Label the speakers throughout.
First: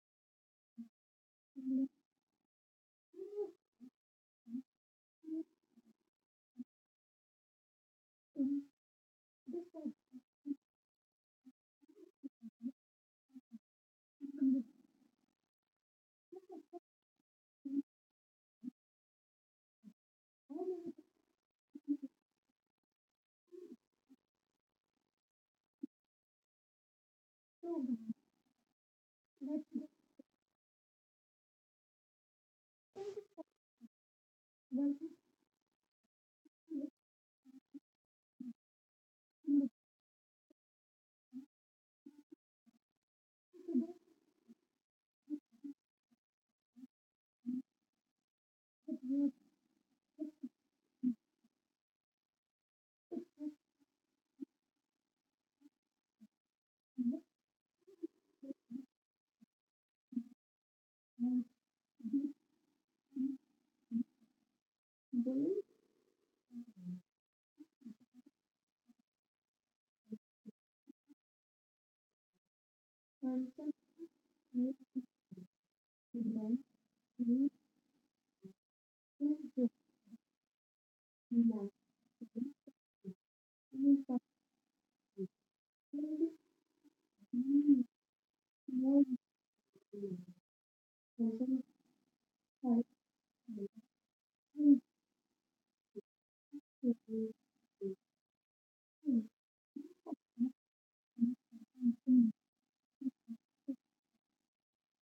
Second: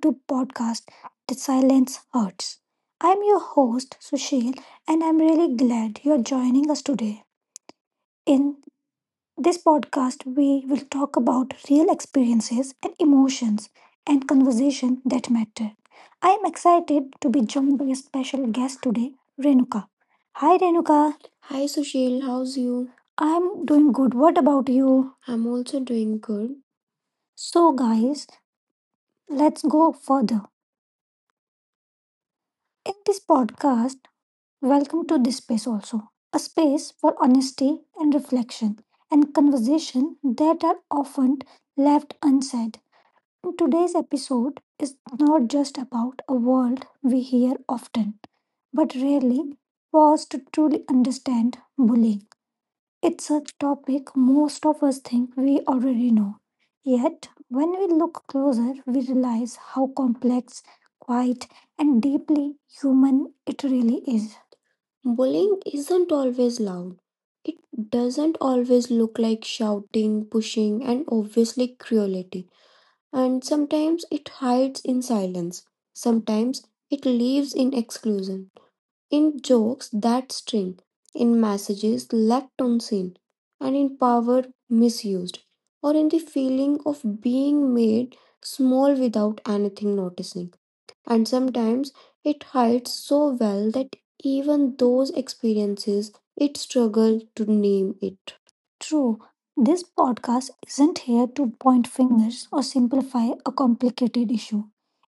Speaker 1: to podcast The Silence Hurts. I'm your host, Sushil, and I'm really glad you're joining us today. In this podcast, we will talk about real experiences and emotions and conversation that matter. I am excited to be joined by a special guest today, Renuka. Hi, Renuka. Hi Sushil, how's you? I'm doing good. What about you? I'm also doing good. So, guys, let's go further. In this podcast, welcome to this space also, a space for honesty and reflection and conversation that are often left unsaid. And today's episode is not just about a world we hear often, but rarely pause to truly understand bullying. It's a topic most of us think we already know. Yet, when we look closer, we realize how complex, quiet, and deeply human it really is. Bullying isn't always loud. It doesn't always look like shouting, pushing, and obviously cruelty. And sometimes it hides in silence. Sometimes it lives in exclusion, in jokes that sting, in messages left unseen, and in power misused, or in the feeling of being made small without anything noticing. And sometimes it hides so well that even those experiences it struggle to name it. True. This podcast isn't here to point fingers or simplify a complicated issue.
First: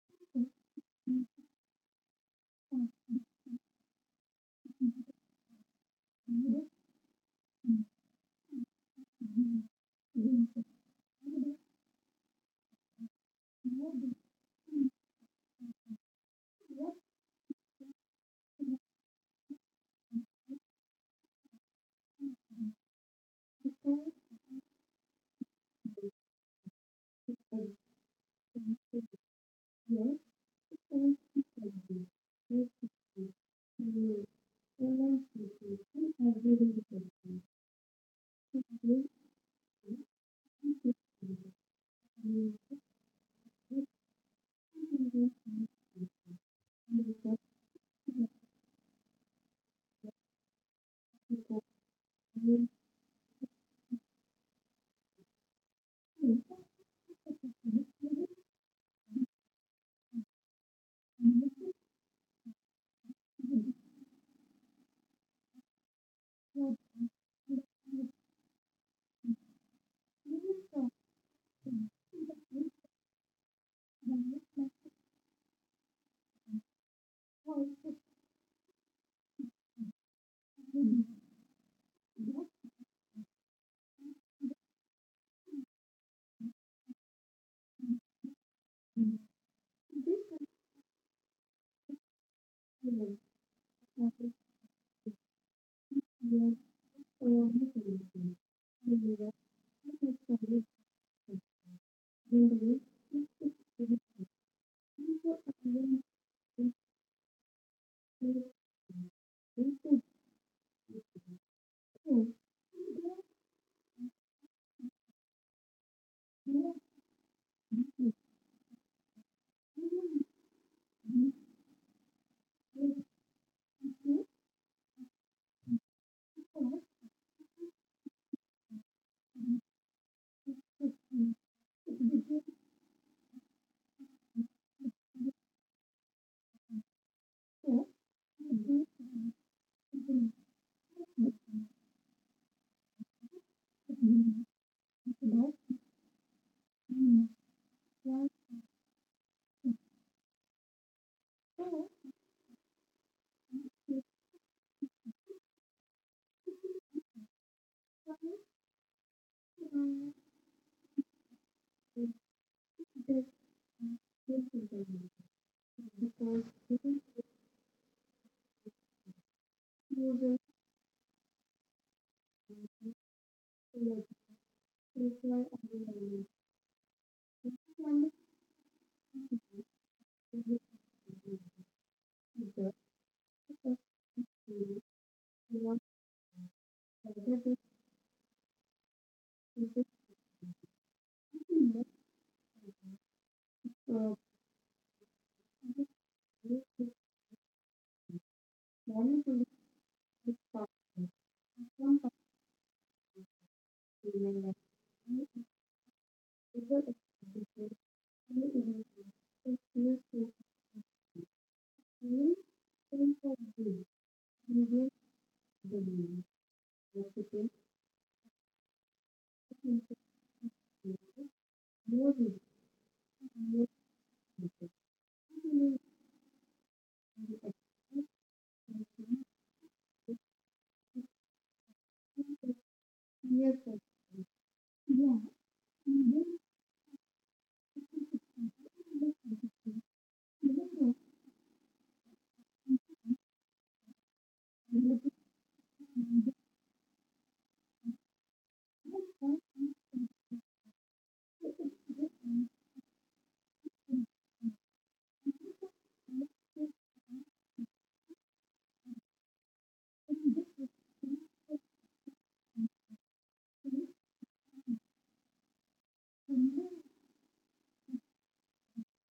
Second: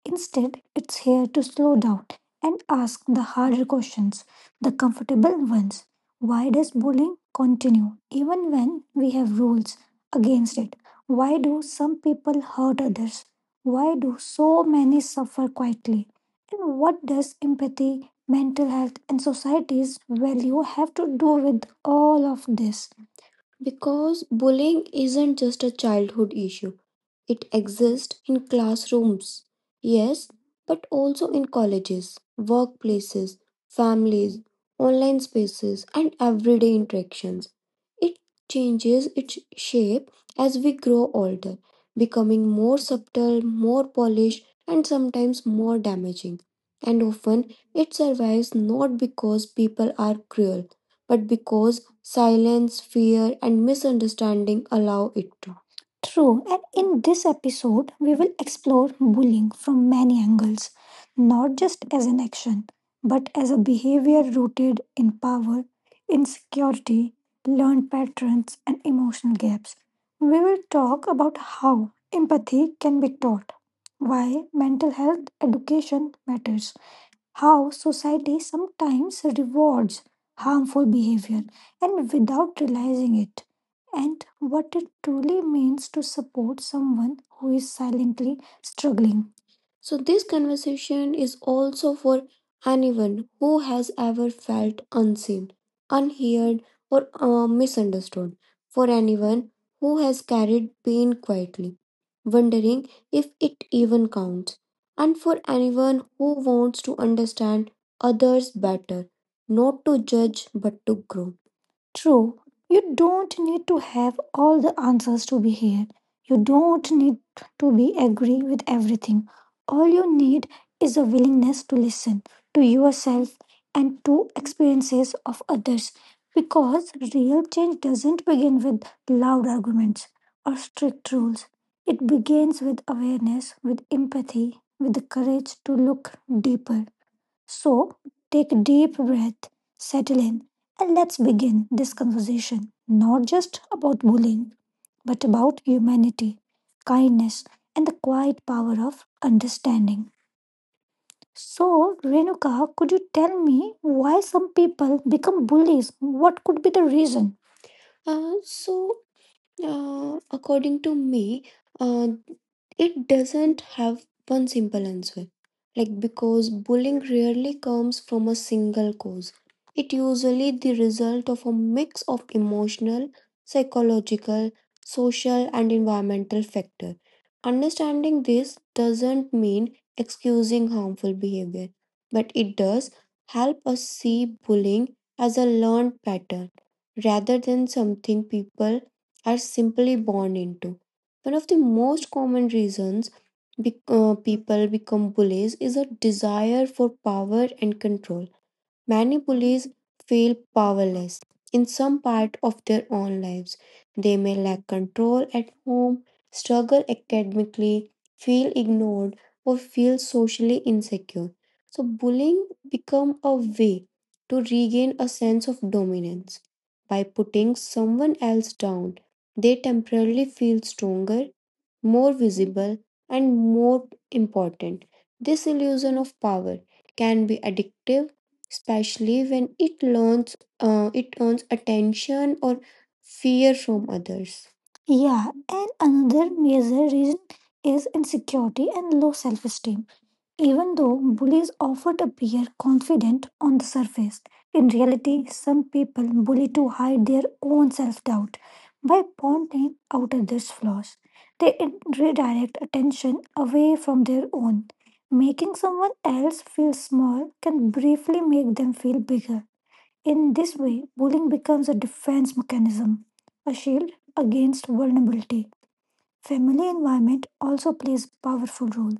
Speaker 1: Instead, it's here to slow down and ask the harder questions, the comfortable ones. Why does bullying continue even when we have rules against it? Why do some people hurt others? Why do so many suffer quietly? And what does empathy, mental health, and society's value have to do with all of this? Because bullying isn't just a childhood issue. It exists in classrooms,
Speaker 2: you.
Speaker 1: yes, but also in colleges, workplaces, families, online spaces, and everyday interactions. It changes its shape as we grow older, becoming more subtle, more polished, and sometimes more damaging. And often it survives not because people are cruel, but because silence, fear, and misunderstanding allow it to. True, and in this episode, we will explore bullying from many angles, not just as an action, but as a behavior rooted in power, insecurity, learned patterns, and emotional gaps. We will talk about how empathy can be taught, why mental health education matters, how society sometimes rewards harmful
Speaker 2: Thank
Speaker 1: behavior and without realizing it, and what it truly means to support someone who is silently struggling. So, this conversation is also for anyone who has ever felt unseen, unheard, or misunderstood, for anyone who has carried pain quietly, wondering if it even counts, and for anyone who wants to understand others better, not to judge but to grow. True, you don't need to have all the answers to be here. You don't need to be agree with everything. All you need is a
Speaker 2: you.
Speaker 1: willingness to listen to yourself and
Speaker 2: Thank
Speaker 1: to experiences of others, because real change doesn't begin with loud arguments or strict rules. It begins with awareness, with empathy, with the courage to look deeper. So take a deep breath, settle in, and let's begin this conversation not just about bullying, but about humanity, kindness, and the quiet power of understanding. So, Renuka, could you tell me why some people become bullies? What could be the reason? Uh, so according to me, uh, it doesn't have one simple answer. Like, because bullying rarely comes from a single cause, it usually the result of a mix of emotional, psychological, social, and environmental factor. Understanding this doesn't mean excusing harmful behavior, but it does help us see bullying as a learned pattern rather than something people are simply born into. One of the most common reasons people become bullies is a desire for power and control. Many police feel powerless in some part of their own lives. They may lack control at home, struggle academically, feel ignored, or feel socially insecure. So bullying become a way to
Speaker 2: you.
Speaker 1: regain a sense of
Speaker 2: Да,
Speaker 1: dominance. By
Speaker 2: вот теперь
Speaker 1: putting someone else down, they
Speaker 2: каким-то
Speaker 1: temporarily feel stronger, more
Speaker 2: сложным и
Speaker 1: visible, and
Speaker 2: неожиданным,
Speaker 1: more
Speaker 2: и
Speaker 1: important. This
Speaker 2: каким-то
Speaker 1: illusion of power can be addictive, especially when it learns it earns attention
Speaker 2: интересным.
Speaker 1: or
Speaker 2: Да, и я
Speaker 1: fear
Speaker 2: всегда
Speaker 1: from others.
Speaker 2: думала,
Speaker 1: Yeah, and
Speaker 2: для меня
Speaker 1: another major reason is insecurity and low self esteem. Even though bullies often appear confident on the surface, in reality, some people bully to hide their own self doubt
Speaker 2: так,
Speaker 1: by
Speaker 2: что
Speaker 1: pointing out others' flaws. They redirect attention away from their own. Making someone else feel small can briefly make them feel bigger. In this way, bullying becomes a defense mechanism, a shield against vulnerability. Family environment also plays a powerful role.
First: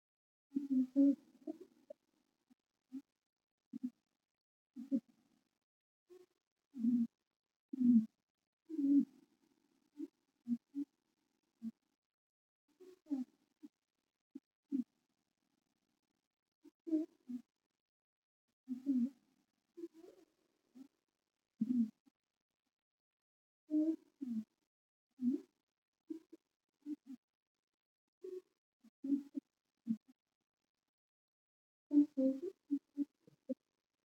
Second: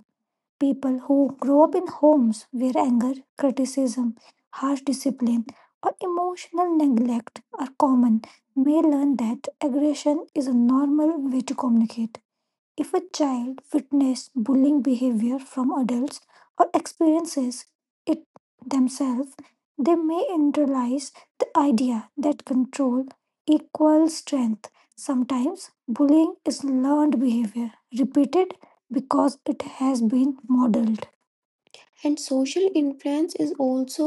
Speaker 1: People who grow up in homes where anger, criticism, harsh discipline, or emotional neglect are common may learn that aggression is a normal way to communicate. If a child witnessed bullying behavior from adults or experiences it themselves, they may internalize the idea that control equals strength. Sometimes bullying is learned behavior, repeated because it has been modeled, and
Speaker 2: слушать,
Speaker 1: social influence is also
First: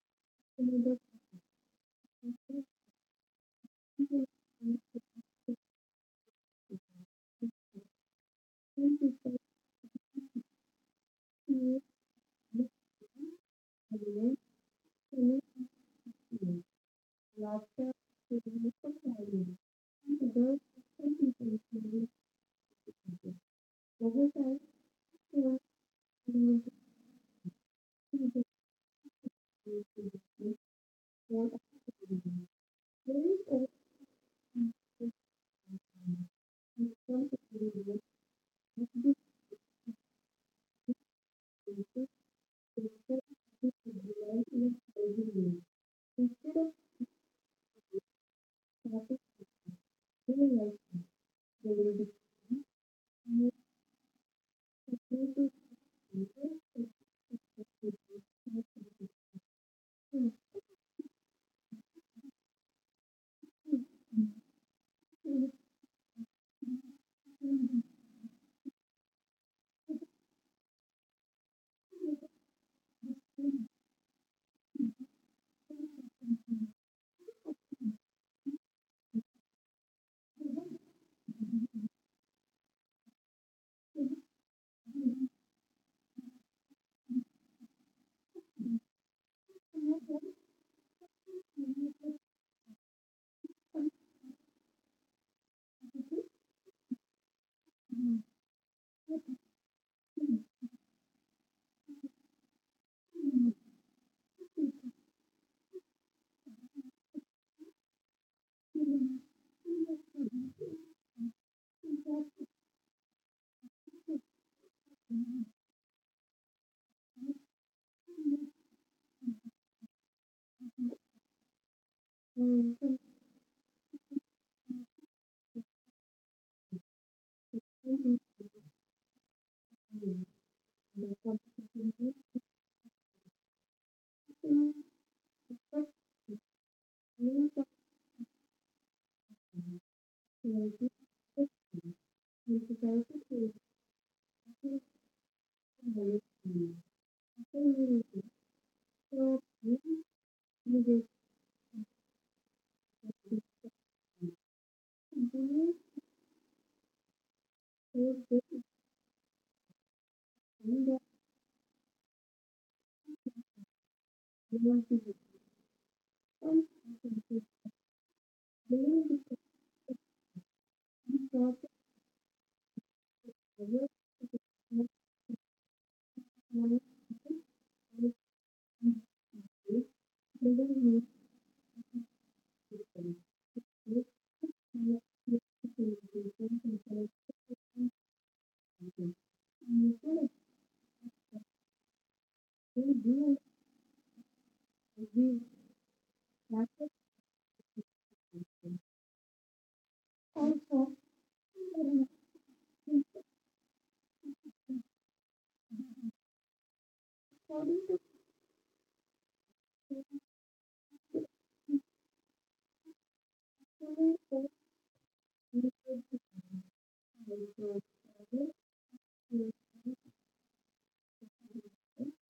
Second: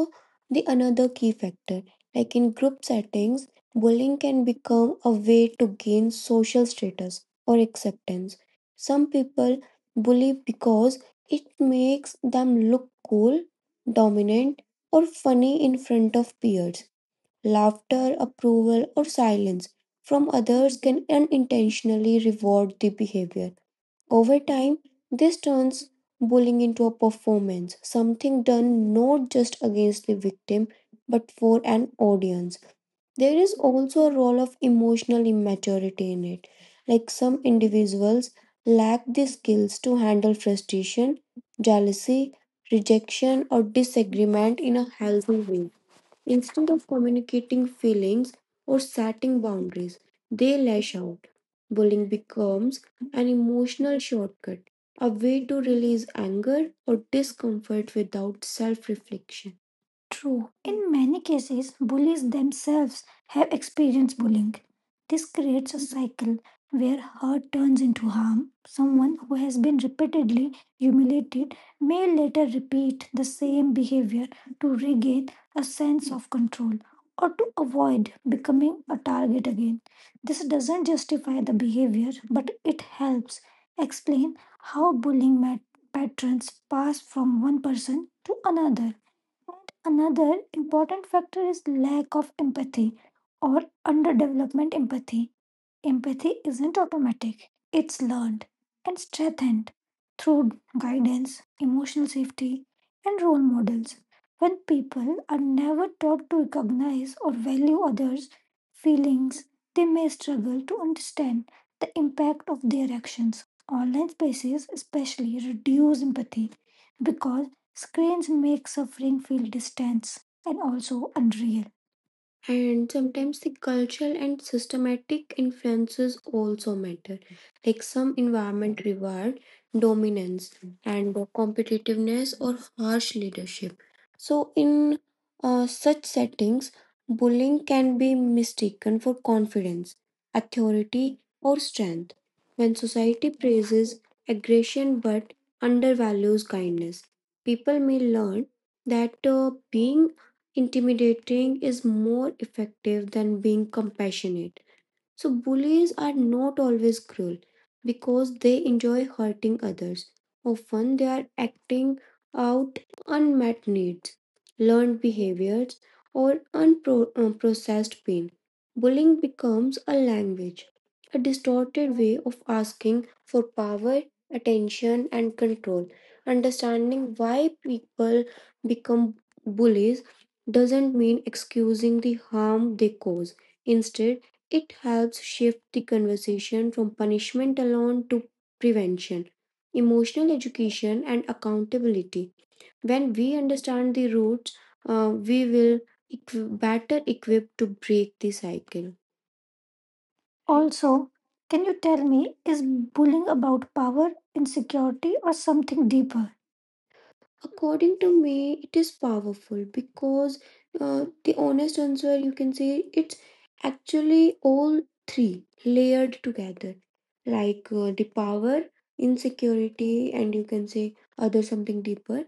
Speaker 2: что
Speaker 1: the
Speaker 2: мы
Speaker 1: another key factor, like in group settings bullying
Speaker 2: достигли,
Speaker 1: can become
Speaker 2: и
Speaker 1: a way to gain social status or acceptance. Some
Speaker 2: всякие
Speaker 1: people bully because it
Speaker 2: такие
Speaker 1: makes them look cool,
Speaker 2: высказывания,
Speaker 1: dominant, or
Speaker 2: что мы
Speaker 1: funny in front of
Speaker 2: все,
Speaker 1: peers.
Speaker 2: ласка,
Speaker 1: Laughter,
Speaker 2: что мы
Speaker 1: approval or
Speaker 2: спокойны.
Speaker 1: silence
Speaker 2: Это
Speaker 1: from
Speaker 2: было
Speaker 1: others can
Speaker 2: абсолютно интересно.
Speaker 1: unintentionally reward the behavior. Over
Speaker 2: Благодаря,
Speaker 1: time,
Speaker 2: что
Speaker 1: this
Speaker 2: мы
Speaker 1: turns bullying
Speaker 2: достигли
Speaker 1: into a performance,
Speaker 2: такие
Speaker 1: something done not just against
Speaker 2: высказывания,
Speaker 1: the
Speaker 2: что
Speaker 1: victim
Speaker 2: мы
Speaker 1: but
Speaker 2: спокойны.
Speaker 1: for an audience.
Speaker 2: There
Speaker 1: There
Speaker 2: is
Speaker 1: is
Speaker 2: also
Speaker 1: also a role of emotional immaturity in it. Like
Speaker 2: some
Speaker 1: some
Speaker 2: experience
Speaker 1: individuals lack
Speaker 2: with
Speaker 1: the skills to handle frustration,
Speaker 2: this.
Speaker 1: jealousy,
Speaker 2: Thank
Speaker 1: rejection, or disagreement in a healthy way. Instead of communicating feelings or setting boundaries, they lash out. Bullying becomes an emotional shortcut, a way to release anger or discomfort without self reflection. True. In many cases, bullies themselves have experienced bullying. This creates a cycle where hurt turns into harm. Someone who has been repeatedly humiliated may later repeat the same behavior to regain a sense of control or to avoid becoming a target again. This doesn't justify the behavior, but it helps explain how bullying patterns pass from one person to another. Another important factor is lack of empathy or underdevelopment empathy. Empathy isn't automatic, it's learned and strengthened through guidance, emotional safety, and role models. When people are never taught to recognize or value others' feelings, they may struggle to understand the impact of their actions. Online spaces, especially, reduce empathy because screens make suffering feel distant and also unreal. And sometimes the cultural and systematic influences also matter. Like some environment reward dominance and competitiveness or harsh leadership. So in such settings, bullying can be mistaken for confidence, authority, or strength. When society praises aggression but undervalues kindness, people may learn that being intimidating is more effective than being compassionate. So, bullies are not always cruel because they enjoy hurting others. Often, they are acting out unmet needs, learned behaviors, or unprocessed pain. Bullying becomes a language, a
Speaker 2: you.
Speaker 1: distorted way of asking for
Speaker 2: Yes, there is a power
Speaker 1: power,
Speaker 2: in
Speaker 1: attention, and control. Understanding why people become bullies doesn't mean excusing the harm they cause. Instead, it helps shift the conversation from punishment alone to prevention, emotional education, and accountability. When we understand the roots, we will better equipped to break the cycle. Also, can you tell me, is bullying about power, insecurity, or something deeper? According to me, it is powerful because the honest answer you can say it's actually all three layered together, like the power, insecurity, and you can say other something deeper.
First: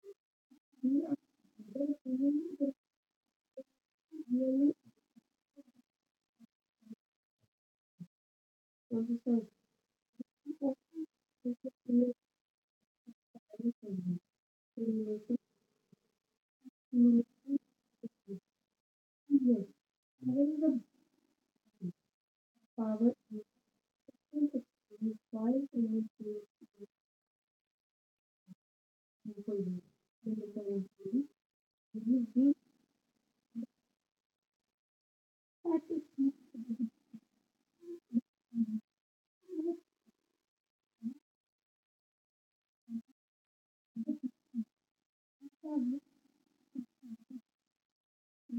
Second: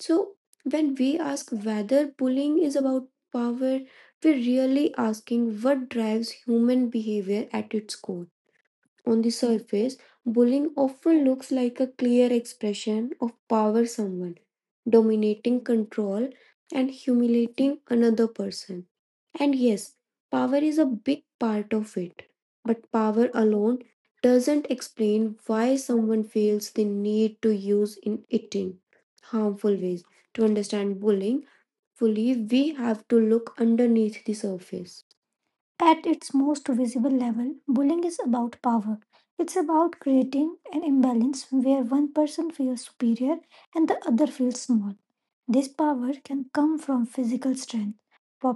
Speaker 1: So when we ask whether bullying is about power, we're really asking what drives human behavior at its core. On the surface, bullying often looks like a clear expression of power, someone dominating control and humiliating another person. And yes, power is a big part of it. But power alone doesn't
Speaker 2: experience
Speaker 1: explain
Speaker 2: while
Speaker 1: why
Speaker 2: in
Speaker 1: someone feels the need to use in it in
Speaker 2: Mukul
Speaker 1: harmful
Speaker 2: Dev,
Speaker 1: ways. To
Speaker 2: देवताएं
Speaker 1: understand
Speaker 2: Devi
Speaker 1: bullying fully,
Speaker 2: देवता भी
Speaker 1: we have to look underneath the surface.
Speaker 2: पाठिक
Speaker 1: At its
Speaker 2: समाज
Speaker 1: most visible level, bullying is about
Speaker 2: में
Speaker 1: power. It's
Speaker 2: साबित हैं
Speaker 1: about creating an imbalance where one person feels superior and the other feels small.
Speaker 2: जो
Speaker 1: This
Speaker 2: उसके लिए
Speaker 1: power can come from physical strength,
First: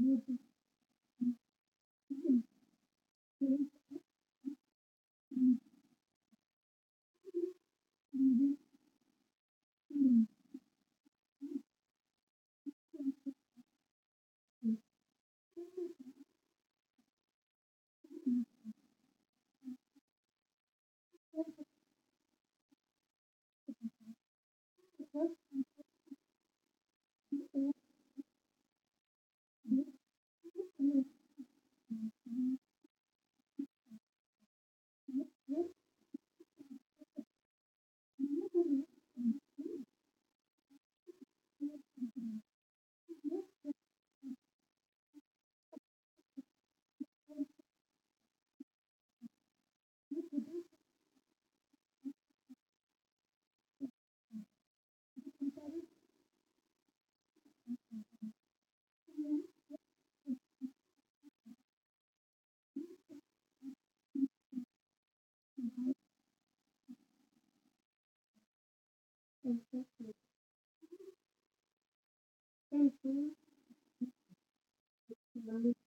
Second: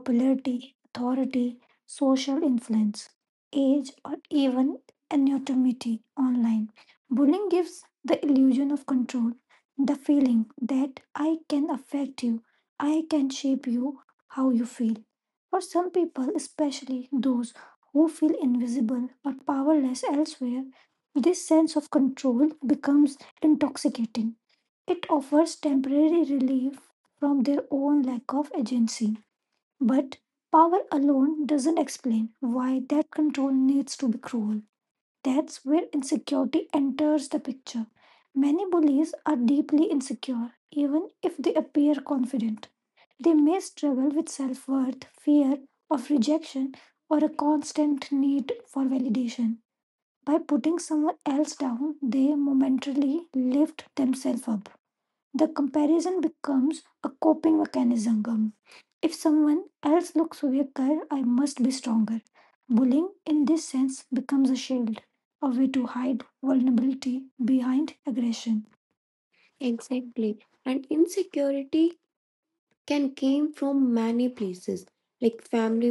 Speaker 2: निर्धारित
Speaker 1: authority, social influence, age, or even anonymity online. Bullying gives the illusion of control, the
Speaker 2: करने
Speaker 1: feeling that I can affect you, I can shape you, how you feel. For some people, especially those who feel invisible or powerless elsewhere, this sense of control becomes intoxicating. It offers temporary relief from their own lack of agency. But power alone doesn't explain why that control needs to be cruel. That's where insecurity enters the picture. Many bullies are deeply insecure, even if they appear confident. They may struggle with self worth, fear of rejection, or a constant need for validation. By putting someone else down, they momentarily lift themselves up. The comparison becomes a coping mechanism. If someone else looks weaker, I must be stronger. Bullying, in this sense, becomes a shield, a way to hide vulnerability behind aggression. Exactly. And insecurity can came from many places, like family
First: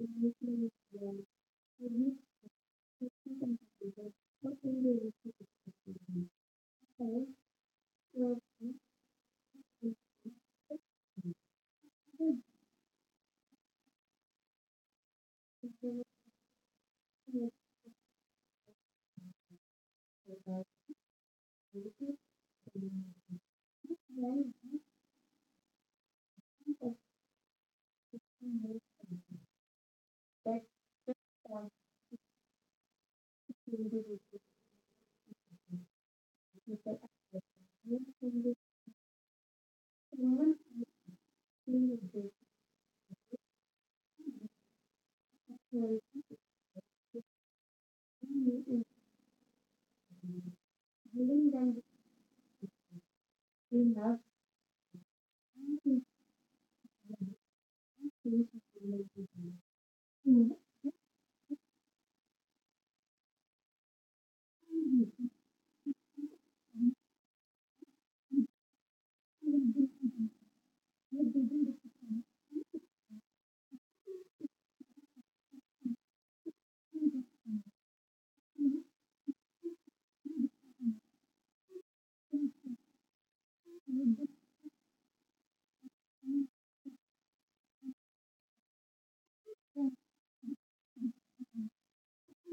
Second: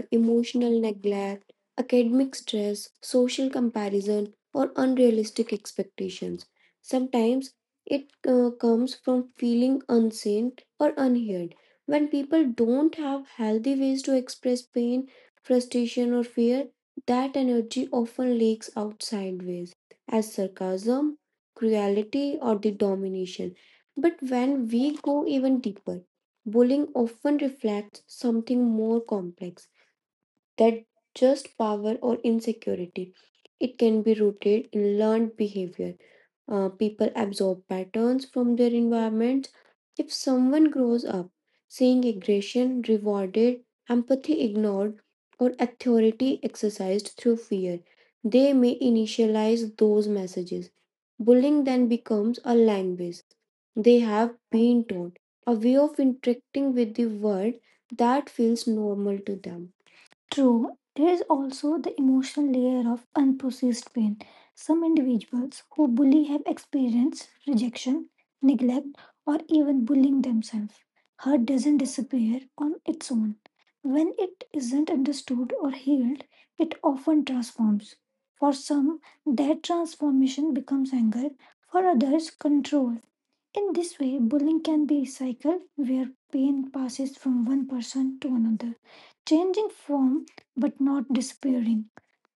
Speaker 2: के लिए
Speaker 1: emotional
Speaker 2: तैयार हैं।
Speaker 1: neglect,
Speaker 2: उन्हें
Speaker 1: academic stress,
Speaker 2: तो
Speaker 1: social
Speaker 2: लोग
Speaker 1: comparison
Speaker 2: ऐसा
Speaker 1: or
Speaker 2: कहते
Speaker 1: unrealistic expectations. Sometimes it comes from feeling unseen or unheard. When people don't have healthy ways to express pain, frustration or fear, that energy often leaks out sideways as sarcasm,
Speaker 2: हैं
Speaker 1: cruelty or the domination.
Speaker 2: कि
Speaker 1: But
Speaker 2: नाम
Speaker 1: when we go even deeper,
Speaker 2: से
Speaker 1: Bowling
Speaker 2: उन्हें
Speaker 1: often reflects something
Speaker 2: जानते हैं।
Speaker 1: more complex that just power or insecurity. It can be rooted in learned behavior. People absorb patterns from their environment. If someone grows up seeing aggression rewarded, empathy ignored, or
Speaker 2: उन्हें तो तुम
Speaker 1: authority exercised through fear, they
Speaker 2: लोग ऐसा
Speaker 1: may initialize those messages.
Speaker 2: कहते
Speaker 1: Bullying
Speaker 2: हैं
Speaker 1: then becomes a language
Speaker 2: कि
Speaker 1: they
Speaker 2: नाम
Speaker 1: have been taught, a way of interacting with the world
Speaker 2: से
Speaker 1: that feels
Speaker 2: उन्हें जानते
Speaker 1: normal
Speaker 2: हैं।
Speaker 1: to them.
Speaker 2: छु feather
Speaker 1: True, there is also the emotional layer of unprocessed pain. Some
Speaker 2: में
Speaker 1: individuals who bully have experienced rejection, neglect, or
Speaker 2: पराम
Speaker 1: even
Speaker 2: मीक
Speaker 1: bullying themselves.
Speaker 2: आसमा
Speaker 1: Hurt doesn't
Speaker 2: में
Speaker 1: disappear on its own. When it isn't understood or healed, it often transforms. For some, that transformation becomes anger, for others, control. In this way, bullying can be a cycle where pain passes from one person to another, changing form but not disappearing.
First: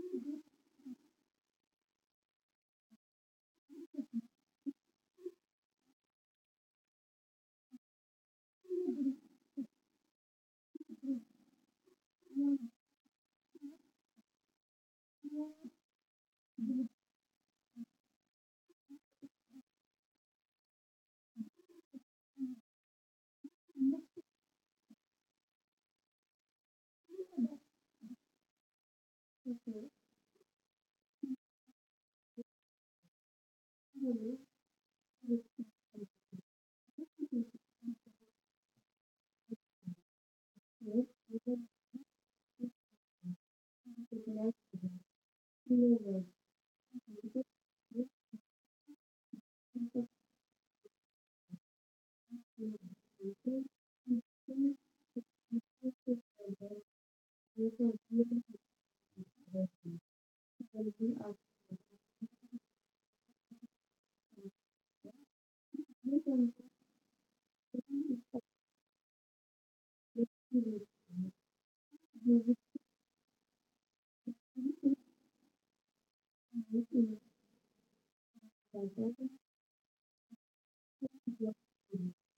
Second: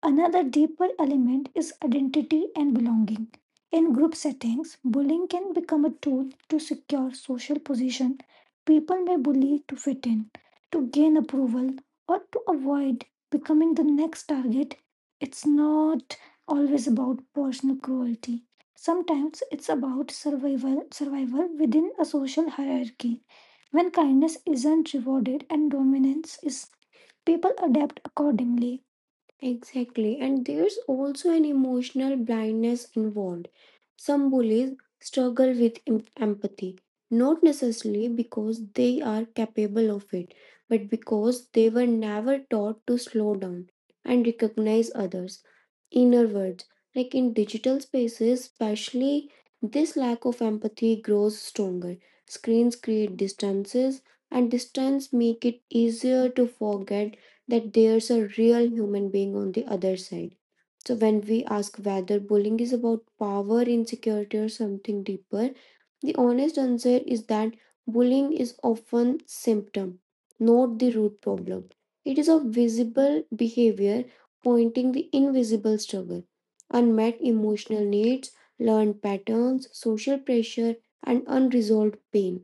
Speaker 1: Another deeper element is identity and belonging. In group settings, bullying can become a tool to secure social position. People may bully to fit in, to gain approval, or to avoid becoming the next target. It's not always about personal cruelty. Sometimes it's about survival within a social hierarchy. When kindness isn't rewarded and dominance is, people adapt accordingly.
Speaker 2: पोस्ता हुआ तरत
Speaker 1: Exactly, and there's also an emotional blindness involved.
Speaker 2: कि यह
Speaker 1: Some
Speaker 2: दोग्साओी
Speaker 1: bullies struggle with empathy, not necessarily because they are capable of it, but because
Speaker 2: जा
Speaker 1: they were never taught to slow down and recognize others'
Speaker 2: कि अहीं है कंछ
Speaker 1: inner
Speaker 2: par
Speaker 1: words. Like
Speaker 2: par
Speaker 1: in
Speaker 2: वहले है कि अी एि시에 लिता
Speaker 1: digital
Speaker 2: नहनry अपराँ प.
Speaker 1: spaces, especially, this
Speaker 2: Keeping
Speaker 1: lack of empathy grows stronger. Screens create distances, and distance make it
Speaker 2: your है, तनेossen तरत कि Renee जाकétais। कि
Speaker 1: easier to
Speaker 2: ऑने कि तो
Speaker 1: forget that there's a
Speaker 2: expos
Speaker 1: real human
Speaker 2: нав
Speaker 1: being on the other
Speaker 2: adjacent
Speaker 1: side.
Speaker 2: to the
Speaker 1: So
Speaker 2: holiday
Speaker 1: when
Speaker 2: school
Speaker 1: we ask whether bullying is about power, insecurity, or something deeper, the honest answer is that bullying is often symptom, not the root problem. It is a visible behavior pointing the invisible struggle, unmet emotional needs, learned patterns, social pressure, and unresolved pain.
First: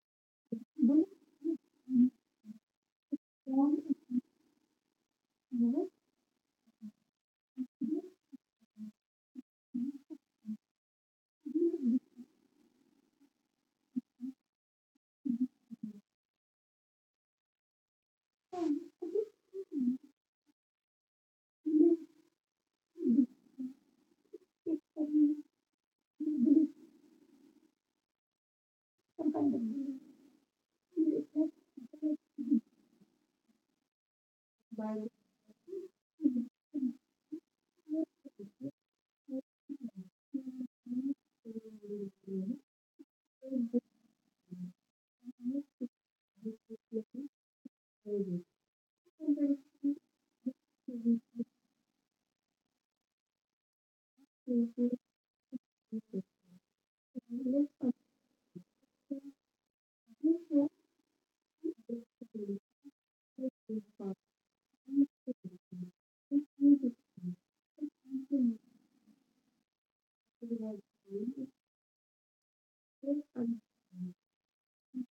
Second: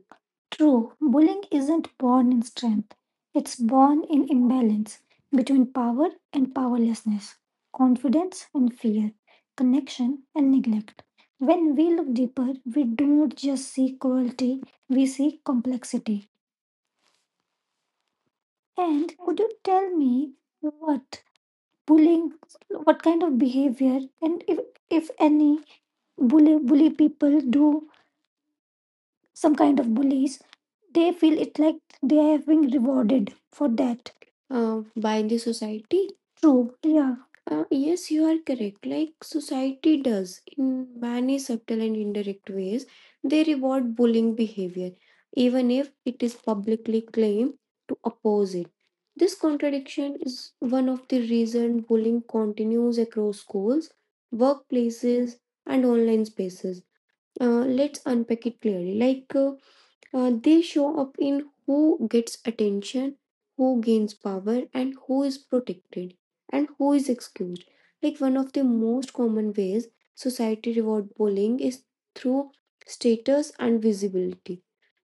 Speaker 1: True, bullying isn't born in strength, it's born in imbalance between power and powerlessness, confidence and fear, connection and neglect. When we look deeper, we don't just see cruelty, we see complexity. And could you tell me what bullying, what kind of behavior, and if any bully, bully people do some kind of
Speaker 2: tonight
Speaker 1: bullies, they
Speaker 2: नहीद
Speaker 1: feel it like
Speaker 2: समाला राम
Speaker 1: they have been rewarded for that. uh, by
Speaker 2: भार्यग्स
Speaker 1: the society. True. Yeah.
Speaker 2: to्का.
Speaker 1: Yes, you are correct. Like society does
Speaker 2: Thank
Speaker 1: in many subtle and indirect ways, they reward bullying behavior, even if it is publicly claimed to oppose it. This contradiction is one of the reasons bullying continues across schools, workplaces, and
Speaker 2: you.
Speaker 1: online spaces. Let's unpack it clearly. They show up in who gets attention, who gains power, and who is protected, and who is excused. Like one of the most common ways society reward bullying is through status and visibility.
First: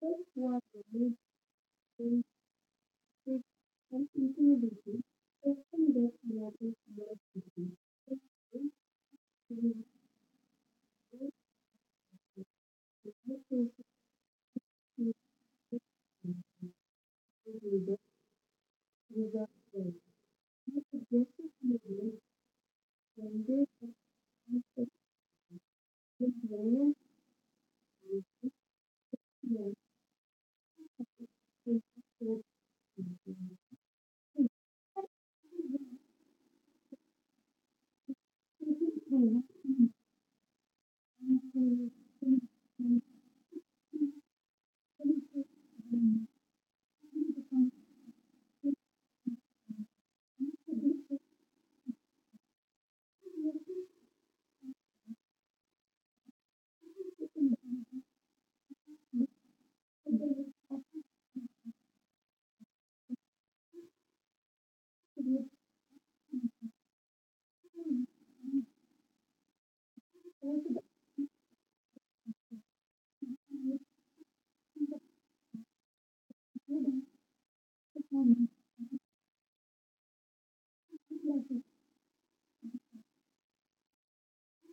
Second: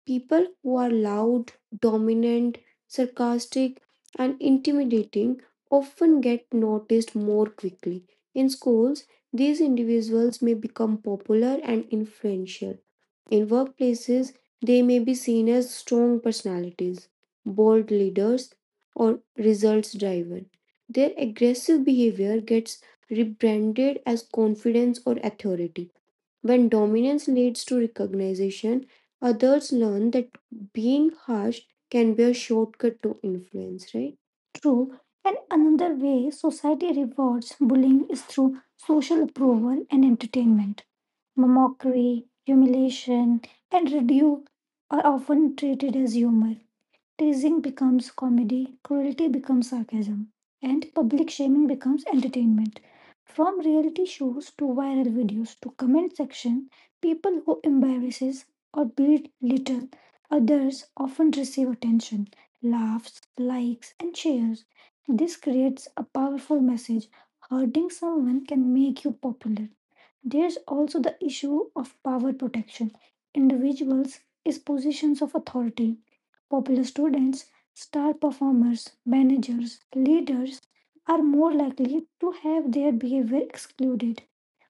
Speaker 1: People who are loud, dominant, sarcastic, and intimidating often get noticed more quickly. In schools, these individuals may become popular and influential in workplaces, they may be seen as strong personalities, bold leaders, or results driven. Their aggressive behavior gets rebranded as confidence or authority. When dominance leads to recognition, others
Speaker 2: Thank
Speaker 1: learn that being harsh can be a shortcut to influence, right? True. And another way society rewards bullying is through social approval and entertainment mockery, humiliation, and ridicule are often treated as humor. Teasing becomes comedy, cruelty becomes sarcasm, and public shaming becomes entertainment. From reality shows to viral videos to comment section, people who embarrasses or belittle others often receive attention, laughs, likes, and shares. This creates a powerful message. Hurting someone can make you popular there's also the issue of power protection. Individuals is positions of authority. Popular students, star performers, managers, leaders are more likely to have their behavior excluded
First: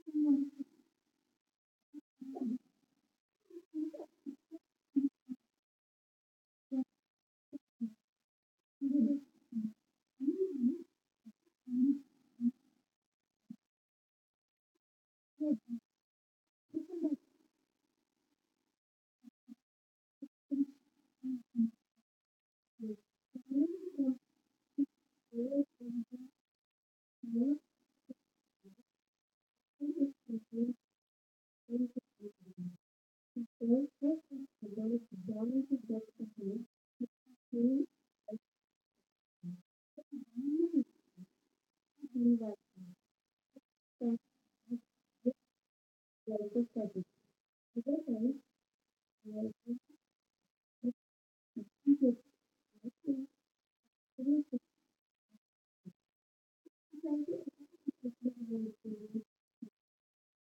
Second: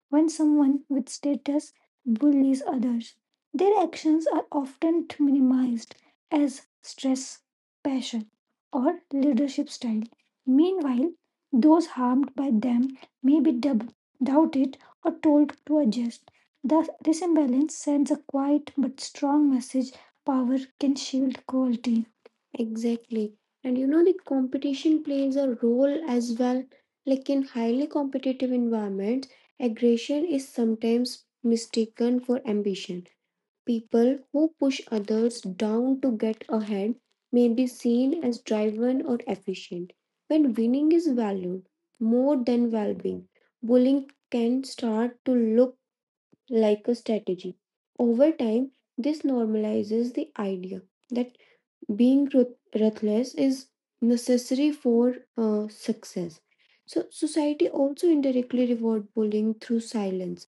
Speaker 1: when someone with status bullies others, their actions are often minimized as stress, passion, or leadership style. Meanwhile, those harmed by them may be doubted or told to adjust. Thus, this imbalance sends a quiet but strong message power can shield cruelty. Exactly. And you know, the competition plays a role as well. Like in highly competitive environments, aggression is sometimes mistaken for ambition. People who push others down to get ahead may be seen as driven or efficient. When winning is valued more than well being, bullying can start to look like a strategy. Over time, this normalizes the idea that being ruthless is necessary for success. So, society also indirectly reward bullying through silence.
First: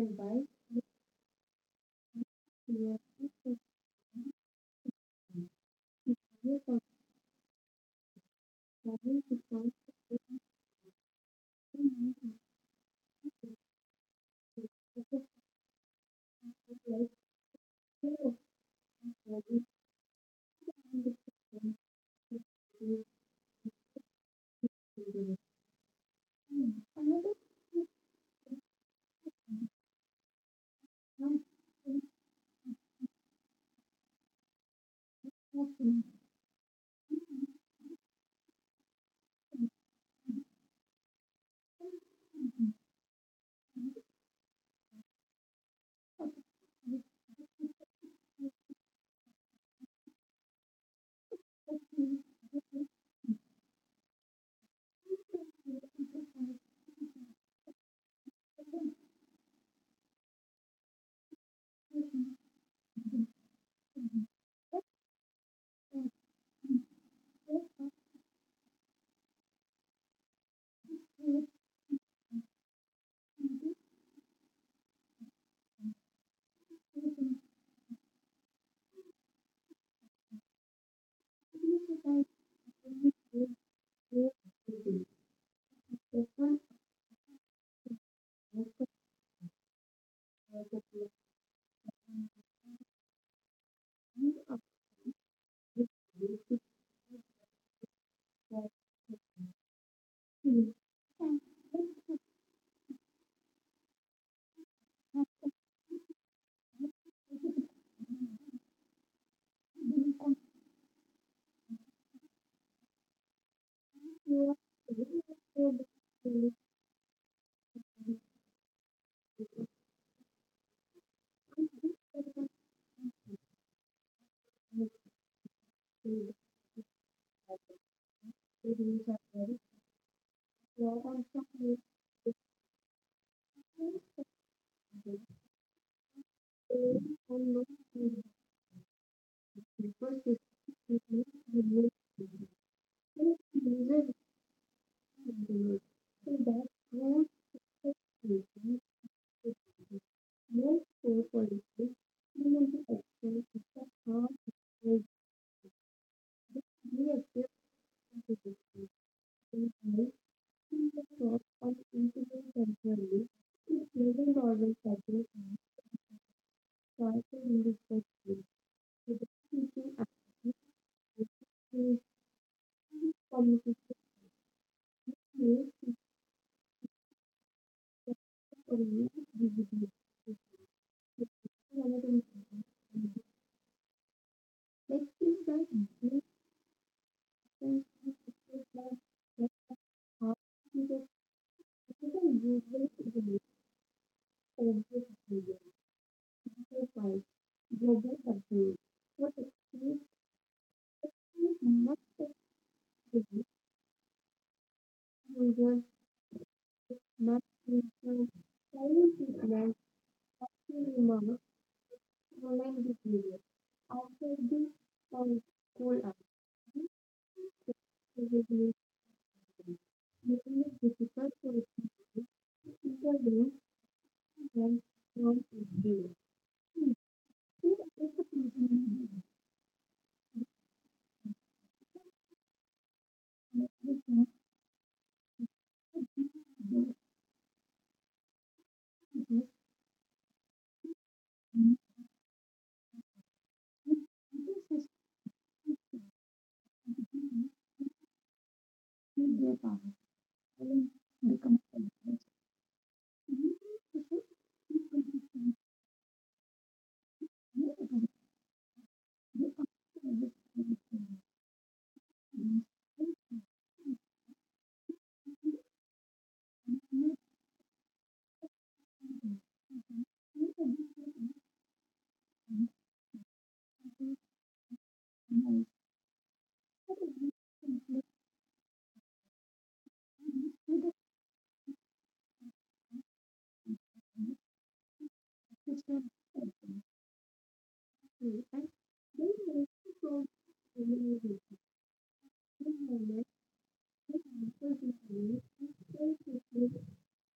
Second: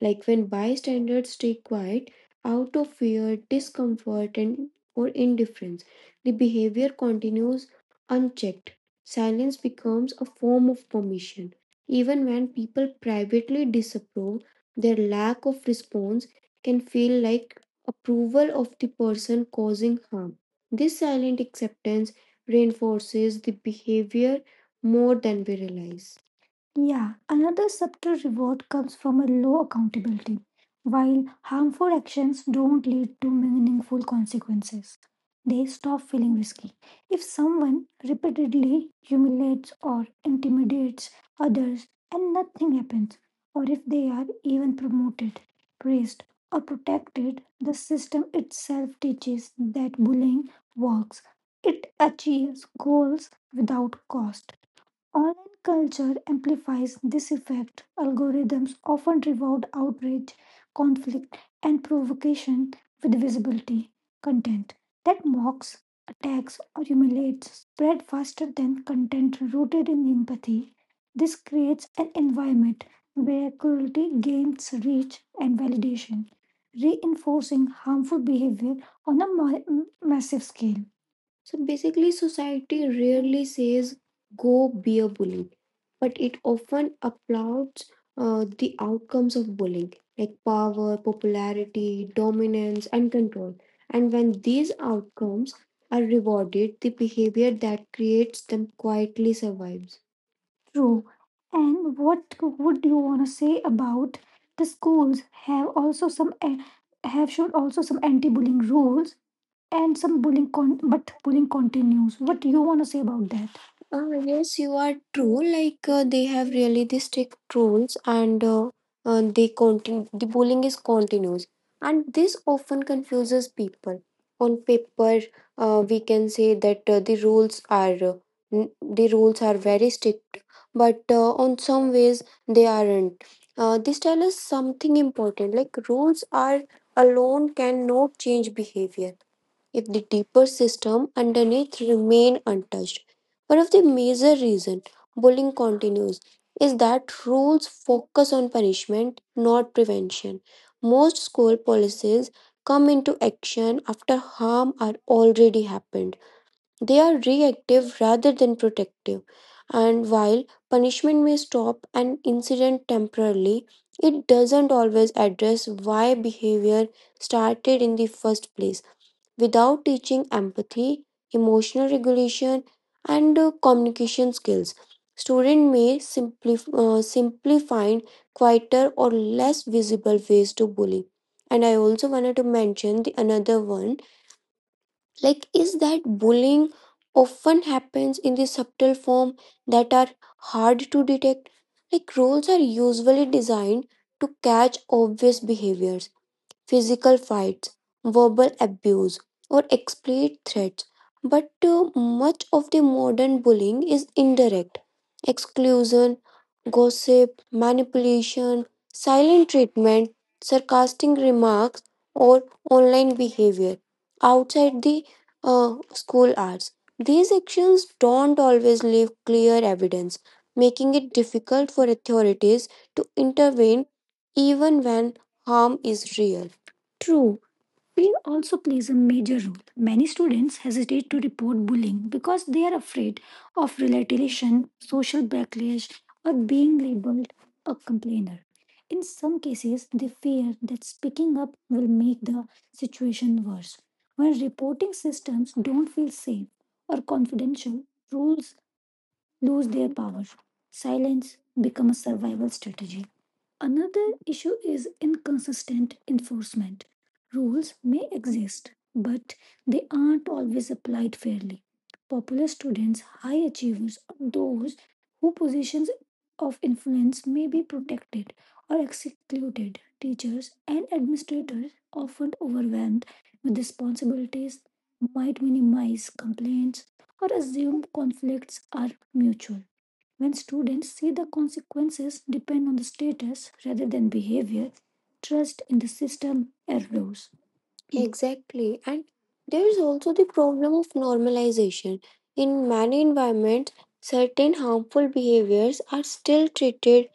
Speaker 1: Like when bystanders stay quiet out of
Speaker 2: Yeah,
Speaker 1: fear,
Speaker 2: because
Speaker 1: discomfort, and or indifference,
Speaker 2: the
Speaker 1: the
Speaker 2: power of
Speaker 1: behavior continues unchecked.
Speaker 2: travel
Speaker 1: Silence
Speaker 2: becomes the
Speaker 1: becomes a
Speaker 2: system
Speaker 1: form of permission.
Speaker 2: and
Speaker 1: Even
Speaker 2: the
Speaker 1: when people privately disapprove, their
Speaker 2: lifestyle of
Speaker 1: lack of response can
Speaker 2: travel
Speaker 1: feel like
Speaker 2: and
Speaker 1: approval of the person
Speaker 2: the
Speaker 1: causing harm. This silent
Speaker 2: system
Speaker 1: acceptance
Speaker 2: to
Speaker 1: reinforces the behavior
Speaker 2: the
Speaker 1: more
Speaker 2: system.
Speaker 1: than we realize. Yeah,
Speaker 2: Another
Speaker 1: another
Speaker 2: thing
Speaker 1: subtle reward comes from a low accountability,
Speaker 2: is
Speaker 1: while
Speaker 2: to
Speaker 1: harmful
Speaker 2: to
Speaker 1: actions don't lead to meaningful consequences. They stop feeling risky. If someone repeatedly humiliates or intimidates others and nothing happens, or if they are even promoted, praised, or protected, the system itself teaches that bullying works. It achieves goals without cost Online culture amplifies this effect. Algorithms often reward outrage, conflict, and provocation with visibility content that mocks, attacks, or humiliates spread faster than content rooted in empathy. This creates an environment where cruelty gains reach and validation, reinforcing harmful behavior on a massive scale.
Speaker 2: the
Speaker 1: So basically,
Speaker 2: society in
Speaker 1: society
Speaker 2: which they
Speaker 1: rarely says
Speaker 2: grow up to
Speaker 1: go
Speaker 2: be.
Speaker 1: be a bully, but
Speaker 2: The
Speaker 1: it
Speaker 2: fun
Speaker 1: often applauds
Speaker 2: of
Speaker 1: the
Speaker 2: the
Speaker 1: outcomes of bullying, like
Speaker 2: the
Speaker 1: power,
Speaker 2: blessing
Speaker 1: popularity, dominance, and control. And when
Speaker 2: of
Speaker 1: these outcomes
Speaker 2: this
Speaker 1: are
Speaker 2: place.
Speaker 1: rewarded, the behavior that creates them quietly survives. True.
Speaker 2: Thank you. Can
Speaker 1: And
Speaker 2: get
Speaker 1: what would you want to say about the schools have also some eh, have shown also some anti-bullying rules and
Speaker 2: the
Speaker 1: some
Speaker 2: concept
Speaker 1: bullying but bullying continues what do you want to say about that
Speaker 2: you are
Speaker 1: Yes, you are
Speaker 2: very
Speaker 1: true.
Speaker 2: much for the
Speaker 1: They have
Speaker 2: place,
Speaker 1: really the strict rules, and they continue. The bullying is continuous,
Speaker 2: and this
Speaker 1: and this
Speaker 2: person
Speaker 1: often confuses people. On paper, we can say that the rules are n- the rules are very strict, but on
Speaker 2: is
Speaker 1: some ways they aren't. This tells
Speaker 2: to
Speaker 1: us something
Speaker 2: you.
Speaker 1: important. Like rules are alone
Speaker 2: Communication
Speaker 1: cannot change behavior if
Speaker 2: is
Speaker 1: the
Speaker 2: only
Speaker 1: deeper system underneath remain untouched. One of the major reasons bullying continues is that rules focus on punishment, not prevention. Most school policies come into action after harm are already happened. They are reactive rather than protective. And while punishment may stop an incident temporarily, it doesn't always address why behavior started in the first place without teaching empathy, emotional regulation, and communication skills. Students may simply, simply find quieter or less
Speaker 2: visible.
Speaker 1: visible ways to bully. And I also wanted to mention the another one
Speaker 2: Like things
Speaker 1: like
Speaker 2: like
Speaker 1: is that
Speaker 2: this
Speaker 1: bullying often
Speaker 2: and
Speaker 1: happens in the
Speaker 2: stuff like
Speaker 1: subtle form
Speaker 2: like
Speaker 1: that are
Speaker 2: how
Speaker 1: hard
Speaker 2: people,
Speaker 1: to detect.
Speaker 2: because
Speaker 1: Like
Speaker 2: I
Speaker 1: roles are
Speaker 2: usually
Speaker 1: usually
Speaker 2: relate
Speaker 1: designed to
Speaker 2: over
Speaker 1: catch obvious
Speaker 2: video,
Speaker 1: behaviors
Speaker 2: because like
Speaker 1: physical fights,
Speaker 2: global
Speaker 1: verbal
Speaker 2: abuse,
Speaker 1: abuse,
Speaker 2: what
Speaker 1: or
Speaker 2: experiences,
Speaker 1: explicit threats. But
Speaker 2: much of
Speaker 1: much of the
Speaker 2: the
Speaker 1: modern bullying is indirect
Speaker 2: users
Speaker 1: exclusion,
Speaker 2: must
Speaker 1: gossip,
Speaker 2: be to
Speaker 1: manipulation,
Speaker 2: silent
Speaker 1: silent
Speaker 2: treatment,
Speaker 1: treatment,
Speaker 2: to
Speaker 1: sarcastic
Speaker 2: remark,
Speaker 1: remarks, or
Speaker 2: online
Speaker 1: online
Speaker 2: behavior
Speaker 1: behavior
Speaker 2: after this,
Speaker 1: outside the
Speaker 2: like school
Speaker 1: school hours. These actions
Speaker 2: after
Speaker 1: don't
Speaker 2: review,
Speaker 1: always leave clear evidence,
Speaker 2: making it
Speaker 1: making it
Speaker 2: difficult for
Speaker 1: difficult for
Speaker 2: people to
Speaker 1: authorities to
Speaker 2: intervene
Speaker 1: intervene
Speaker 2: when
Speaker 1: even when
Speaker 2: from is
Speaker 1: harm
Speaker 2: given.
Speaker 1: is real. True,
Speaker 2: Instead, it's
Speaker 1: fear
Speaker 2: a
Speaker 1: also plays a
Speaker 2: prisoner.
Speaker 1: major role. Many students hesitate to report bullying because they are afraid
Speaker 2: Mostly
Speaker 1: of
Speaker 2: think they
Speaker 1: retaliation, social backlash, or
Speaker 2: exist
Speaker 1: being
Speaker 2: innately.
Speaker 1: labeled a complainer. In
Speaker 2: People
Speaker 1: some cases, they fear that speaking up will make the situation worse. When
Speaker 2: just
Speaker 1: reporting systems don't feel safe or confidential, rules
Speaker 2: keep their
Speaker 1: lose
Speaker 2: power
Speaker 1: their power.
Speaker 2: silent,
Speaker 1: Silence
Speaker 2: become
Speaker 1: becomes a
Speaker 2: selfless.
Speaker 1: survival strategy.
Speaker 2: Even pushes
Speaker 1: Another
Speaker 2: people
Speaker 1: issue
Speaker 2: to
Speaker 1: is
Speaker 2: be
Speaker 1: inconsistent enforcement.
Speaker 2: aggressive
Speaker 1: Rules
Speaker 2: or resistance.
Speaker 1: may exist, but
Speaker 2: And
Speaker 1: they
Speaker 2: see
Speaker 1: aren't always
Speaker 2: everything
Speaker 1: applied fairly. Popular
Speaker 2: nice,
Speaker 1: students, high achievers, or those whose positions of influence may be protected or excluded. Teachers and administrators, often overwhelmed with responsibilities, might minimize complaints
Speaker 2: but every
Speaker 1: or assume
Speaker 2: reflects
Speaker 1: conflicts are mutual. When students see the consequences depend on the status rather than behavior, trust in the
Speaker 2: system as
Speaker 1: system erodes.
Speaker 2: true. And
Speaker 1: Exactly. And
Speaker 2: they make
Speaker 1: there is
Speaker 2: the
Speaker 1: also
Speaker 2: world
Speaker 1: the problem of
Speaker 2: believe in
Speaker 1: normalization. In many
Speaker 2: moment
Speaker 1: environments,
Speaker 2: they people
Speaker 1: certain harmful
Speaker 2: behave, and
Speaker 1: behaviors are
Speaker 2: they
Speaker 1: still
Speaker 2: take this
Speaker 1: treated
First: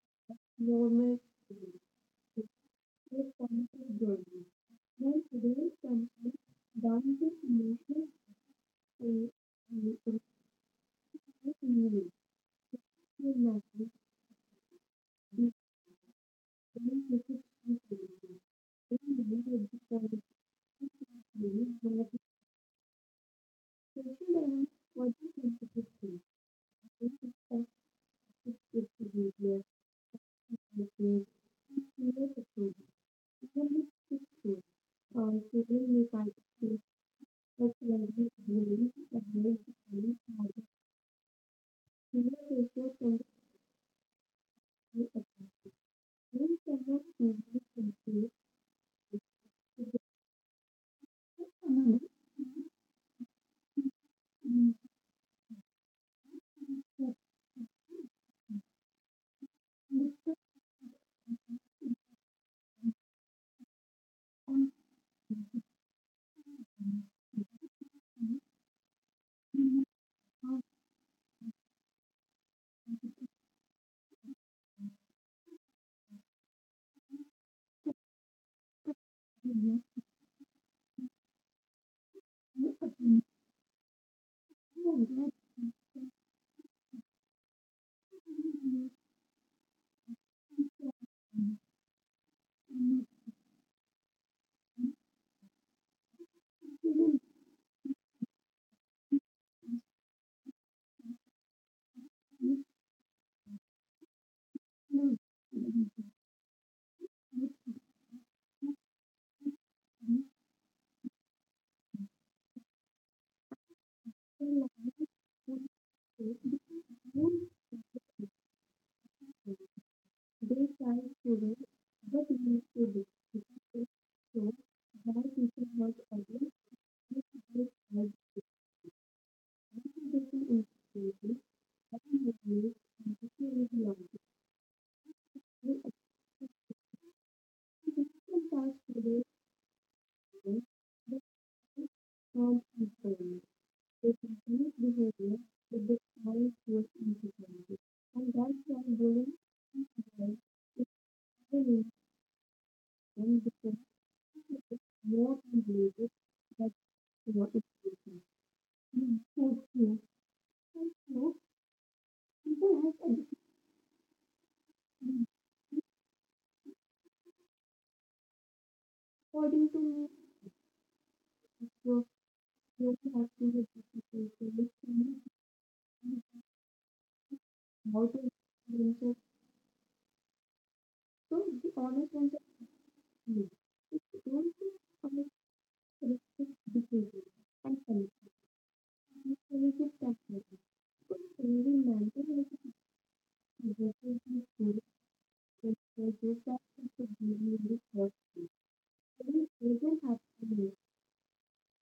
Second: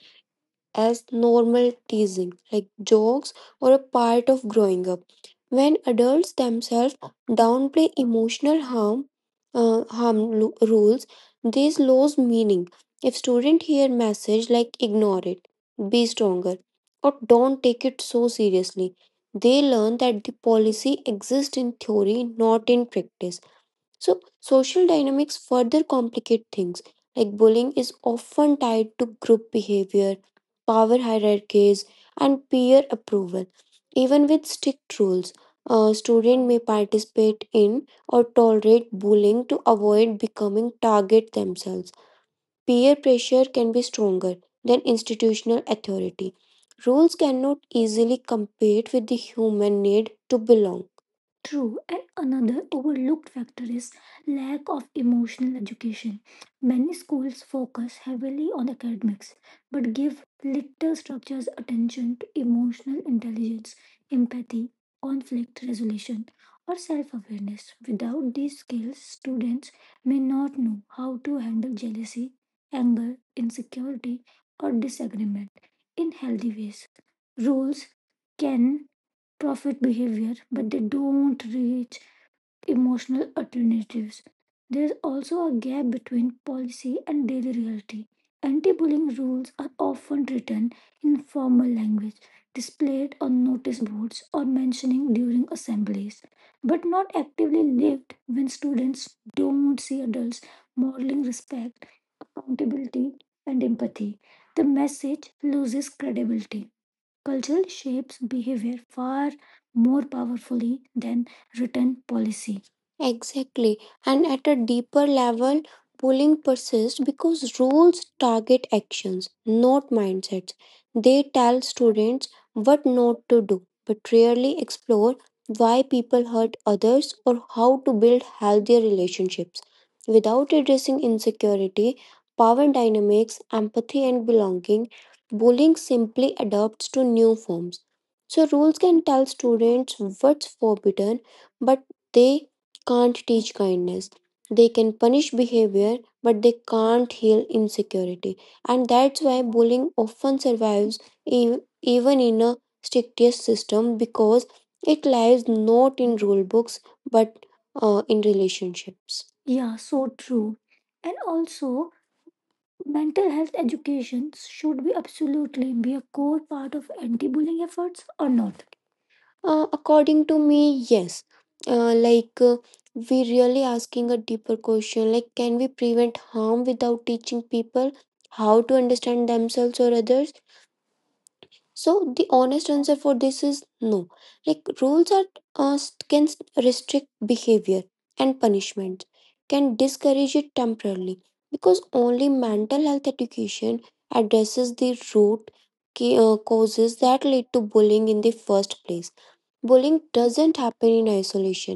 Speaker 1: as
Speaker 2: normal
Speaker 1: normal
Speaker 2: space.
Speaker 1: teasing,
Speaker 2: It's
Speaker 1: like
Speaker 2: their
Speaker 1: jokes or a
Speaker 2: cognitive
Speaker 1: part
Speaker 2: journey.
Speaker 1: of growing up.
Speaker 2: When today
Speaker 1: When
Speaker 2: comes
Speaker 1: adults themselves
Speaker 2: down to
Speaker 1: downplay
Speaker 2: emotional
Speaker 1: emotional harm,
Speaker 2: space,
Speaker 1: rules,
Speaker 2: thank
Speaker 1: this
Speaker 2: you.
Speaker 1: lose meaning. If student hear message like ignore it, be stronger, or don't take it so seriously, they learn that the policy exists in theory, not in practice. So, social dynamics further complicate things. Like bullying is often tied to group behavior, power hierarchies, and peer approval. Even with strict rules, a student may participate in or tolerate bullying to avoid becoming target themselves. Peer pressure can be stronger than institutional authority. Rules cannot easily compete with the human need to belong. True, and another overlooked factor is lack of emotional education. Many schools focus heavily on academics but give little structures attention to emotional intelligence, empathy, conflict resolution, or self awareness. Without these skills, students may not know how to handle jealousy, anger, insecurity, or disagreement in healthy ways. Rules can profit behavior, but they don't reach emotional alternatives. There's also a gap between policy and daily reality. Anti bullying rules are often written in formal language, displayed on notice boards, or mentioning during assemblies, but not actively lived when students don't see adults modeling respect, accountability, and empathy. The
Speaker 2: No,
Speaker 1: message
Speaker 2: we feel
Speaker 1: loses
Speaker 2: like
Speaker 1: credibility. Culture shapes behavior far more
Speaker 2: we
Speaker 1: powerfully than written policy. Exactly. And at a
Speaker 2: take
Speaker 1: deeper level, bullying persists
Speaker 2: more
Speaker 1: because rules target actions, not mindsets.
Speaker 2: daytime
Speaker 1: They
Speaker 2: children
Speaker 1: tell
Speaker 2: that
Speaker 1: students
Speaker 2: need to
Speaker 1: what
Speaker 2: do,
Speaker 1: not to
Speaker 2: because
Speaker 1: do,
Speaker 2: it's
Speaker 1: but
Speaker 2: so
Speaker 1: rarely explore
Speaker 2: why people
Speaker 1: why
Speaker 2: work
Speaker 1: people hurt
Speaker 2: against
Speaker 1: others
Speaker 2: this
Speaker 1: or
Speaker 2: group
Speaker 1: how to
Speaker 2: as
Speaker 1: build healthier relationships.
Speaker 2: integrating
Speaker 1: Without addressing
Speaker 2: institutions
Speaker 1: insecurity,
Speaker 2: that
Speaker 1: power
Speaker 2: motivate and
Speaker 1: dynamics,
Speaker 2: technological
Speaker 1: empathy,
Speaker 2: activism
Speaker 1: and belonging, bullying simply adapts to new forms. So,
Speaker 2: task
Speaker 1: rules
Speaker 2: to
Speaker 1: can
Speaker 2: their
Speaker 1: tell students what's
Speaker 2: students that
Speaker 1: forbidden, but they
Speaker 2: form
Speaker 1: can't
Speaker 2: employment.
Speaker 1: teach kindness.
Speaker 2: They
Speaker 1: They
Speaker 2: continue
Speaker 1: can punish
Speaker 2: behavior that they
Speaker 1: behavior, but
Speaker 2: find
Speaker 1: they
Speaker 2: was
Speaker 1: can't heal
Speaker 2: insecurity. And
Speaker 1: insecurity.
Speaker 2: that's why
Speaker 1: And that's
Speaker 2: bullying
Speaker 1: why bullying
Speaker 2: is an
Speaker 1: often
Speaker 2: instance,
Speaker 1: survives e-
Speaker 2: because
Speaker 1: even in a strictest system because
Speaker 2: it is
Speaker 1: it
Speaker 2: more
Speaker 1: lies
Speaker 2: than
Speaker 1: not
Speaker 2: related.
Speaker 1: in rule
Speaker 2: So
Speaker 1: books
Speaker 2: it
Speaker 1: but
Speaker 2: will be
Speaker 1: in relationships.
Speaker 2: thank
Speaker 1: Yeah,
Speaker 2: you,
Speaker 1: so true.
Speaker 2: thank
Speaker 1: And
Speaker 2: you.
Speaker 1: also,
Speaker 2: And
Speaker 1: mental health education should be absolutely be a core part of anti-bullying efforts or not?
Speaker 2: according to me,
Speaker 1: According to me, yes. Uh,
Speaker 2: you
Speaker 1: like uh,
Speaker 2: you
Speaker 1: we
Speaker 2: have to
Speaker 1: really
Speaker 2: be
Speaker 1: asking a
Speaker 2: difficult to
Speaker 1: deeper question
Speaker 2: listen
Speaker 1: like can we prevent harm without teaching people
Speaker 2: how to
Speaker 1: how to
Speaker 2: themselves.
Speaker 1: understand themselves or others?
Speaker 2: So the honest
Speaker 1: So the
Speaker 2: answer is
Speaker 1: honest answer for
Speaker 2: no.
Speaker 1: this is
Speaker 2: If
Speaker 1: no.
Speaker 2: you don't
Speaker 1: Like
Speaker 2: think
Speaker 1: rules are
Speaker 2: honest,
Speaker 1: uh, can
Speaker 2: respect
Speaker 1: restrict
Speaker 2: behavior and
Speaker 1: behavior
Speaker 2: commitment,
Speaker 1: and punishment
Speaker 2: you
Speaker 1: can
Speaker 2: give that
Speaker 1: discourage it
Speaker 2: person. So
Speaker 1: temporarily
Speaker 2: only
Speaker 1: because
Speaker 2: mental
Speaker 1: only
Speaker 2: health
Speaker 1: mental health
Speaker 2: is
Speaker 1: education
Speaker 2: related
Speaker 1: addresses
Speaker 2: to
Speaker 1: the root
Speaker 2: good behavior that is
Speaker 1: causes
Speaker 2: to
Speaker 1: that
Speaker 2: be
Speaker 1: lead
Speaker 2: in
Speaker 1: to
Speaker 2: the first
Speaker 1: bullying in the
Speaker 2: place.
Speaker 1: first place.
Speaker 2: So you doesn't
Speaker 1: Bullying
Speaker 2: have
Speaker 1: doesn't
Speaker 2: to
Speaker 1: happen in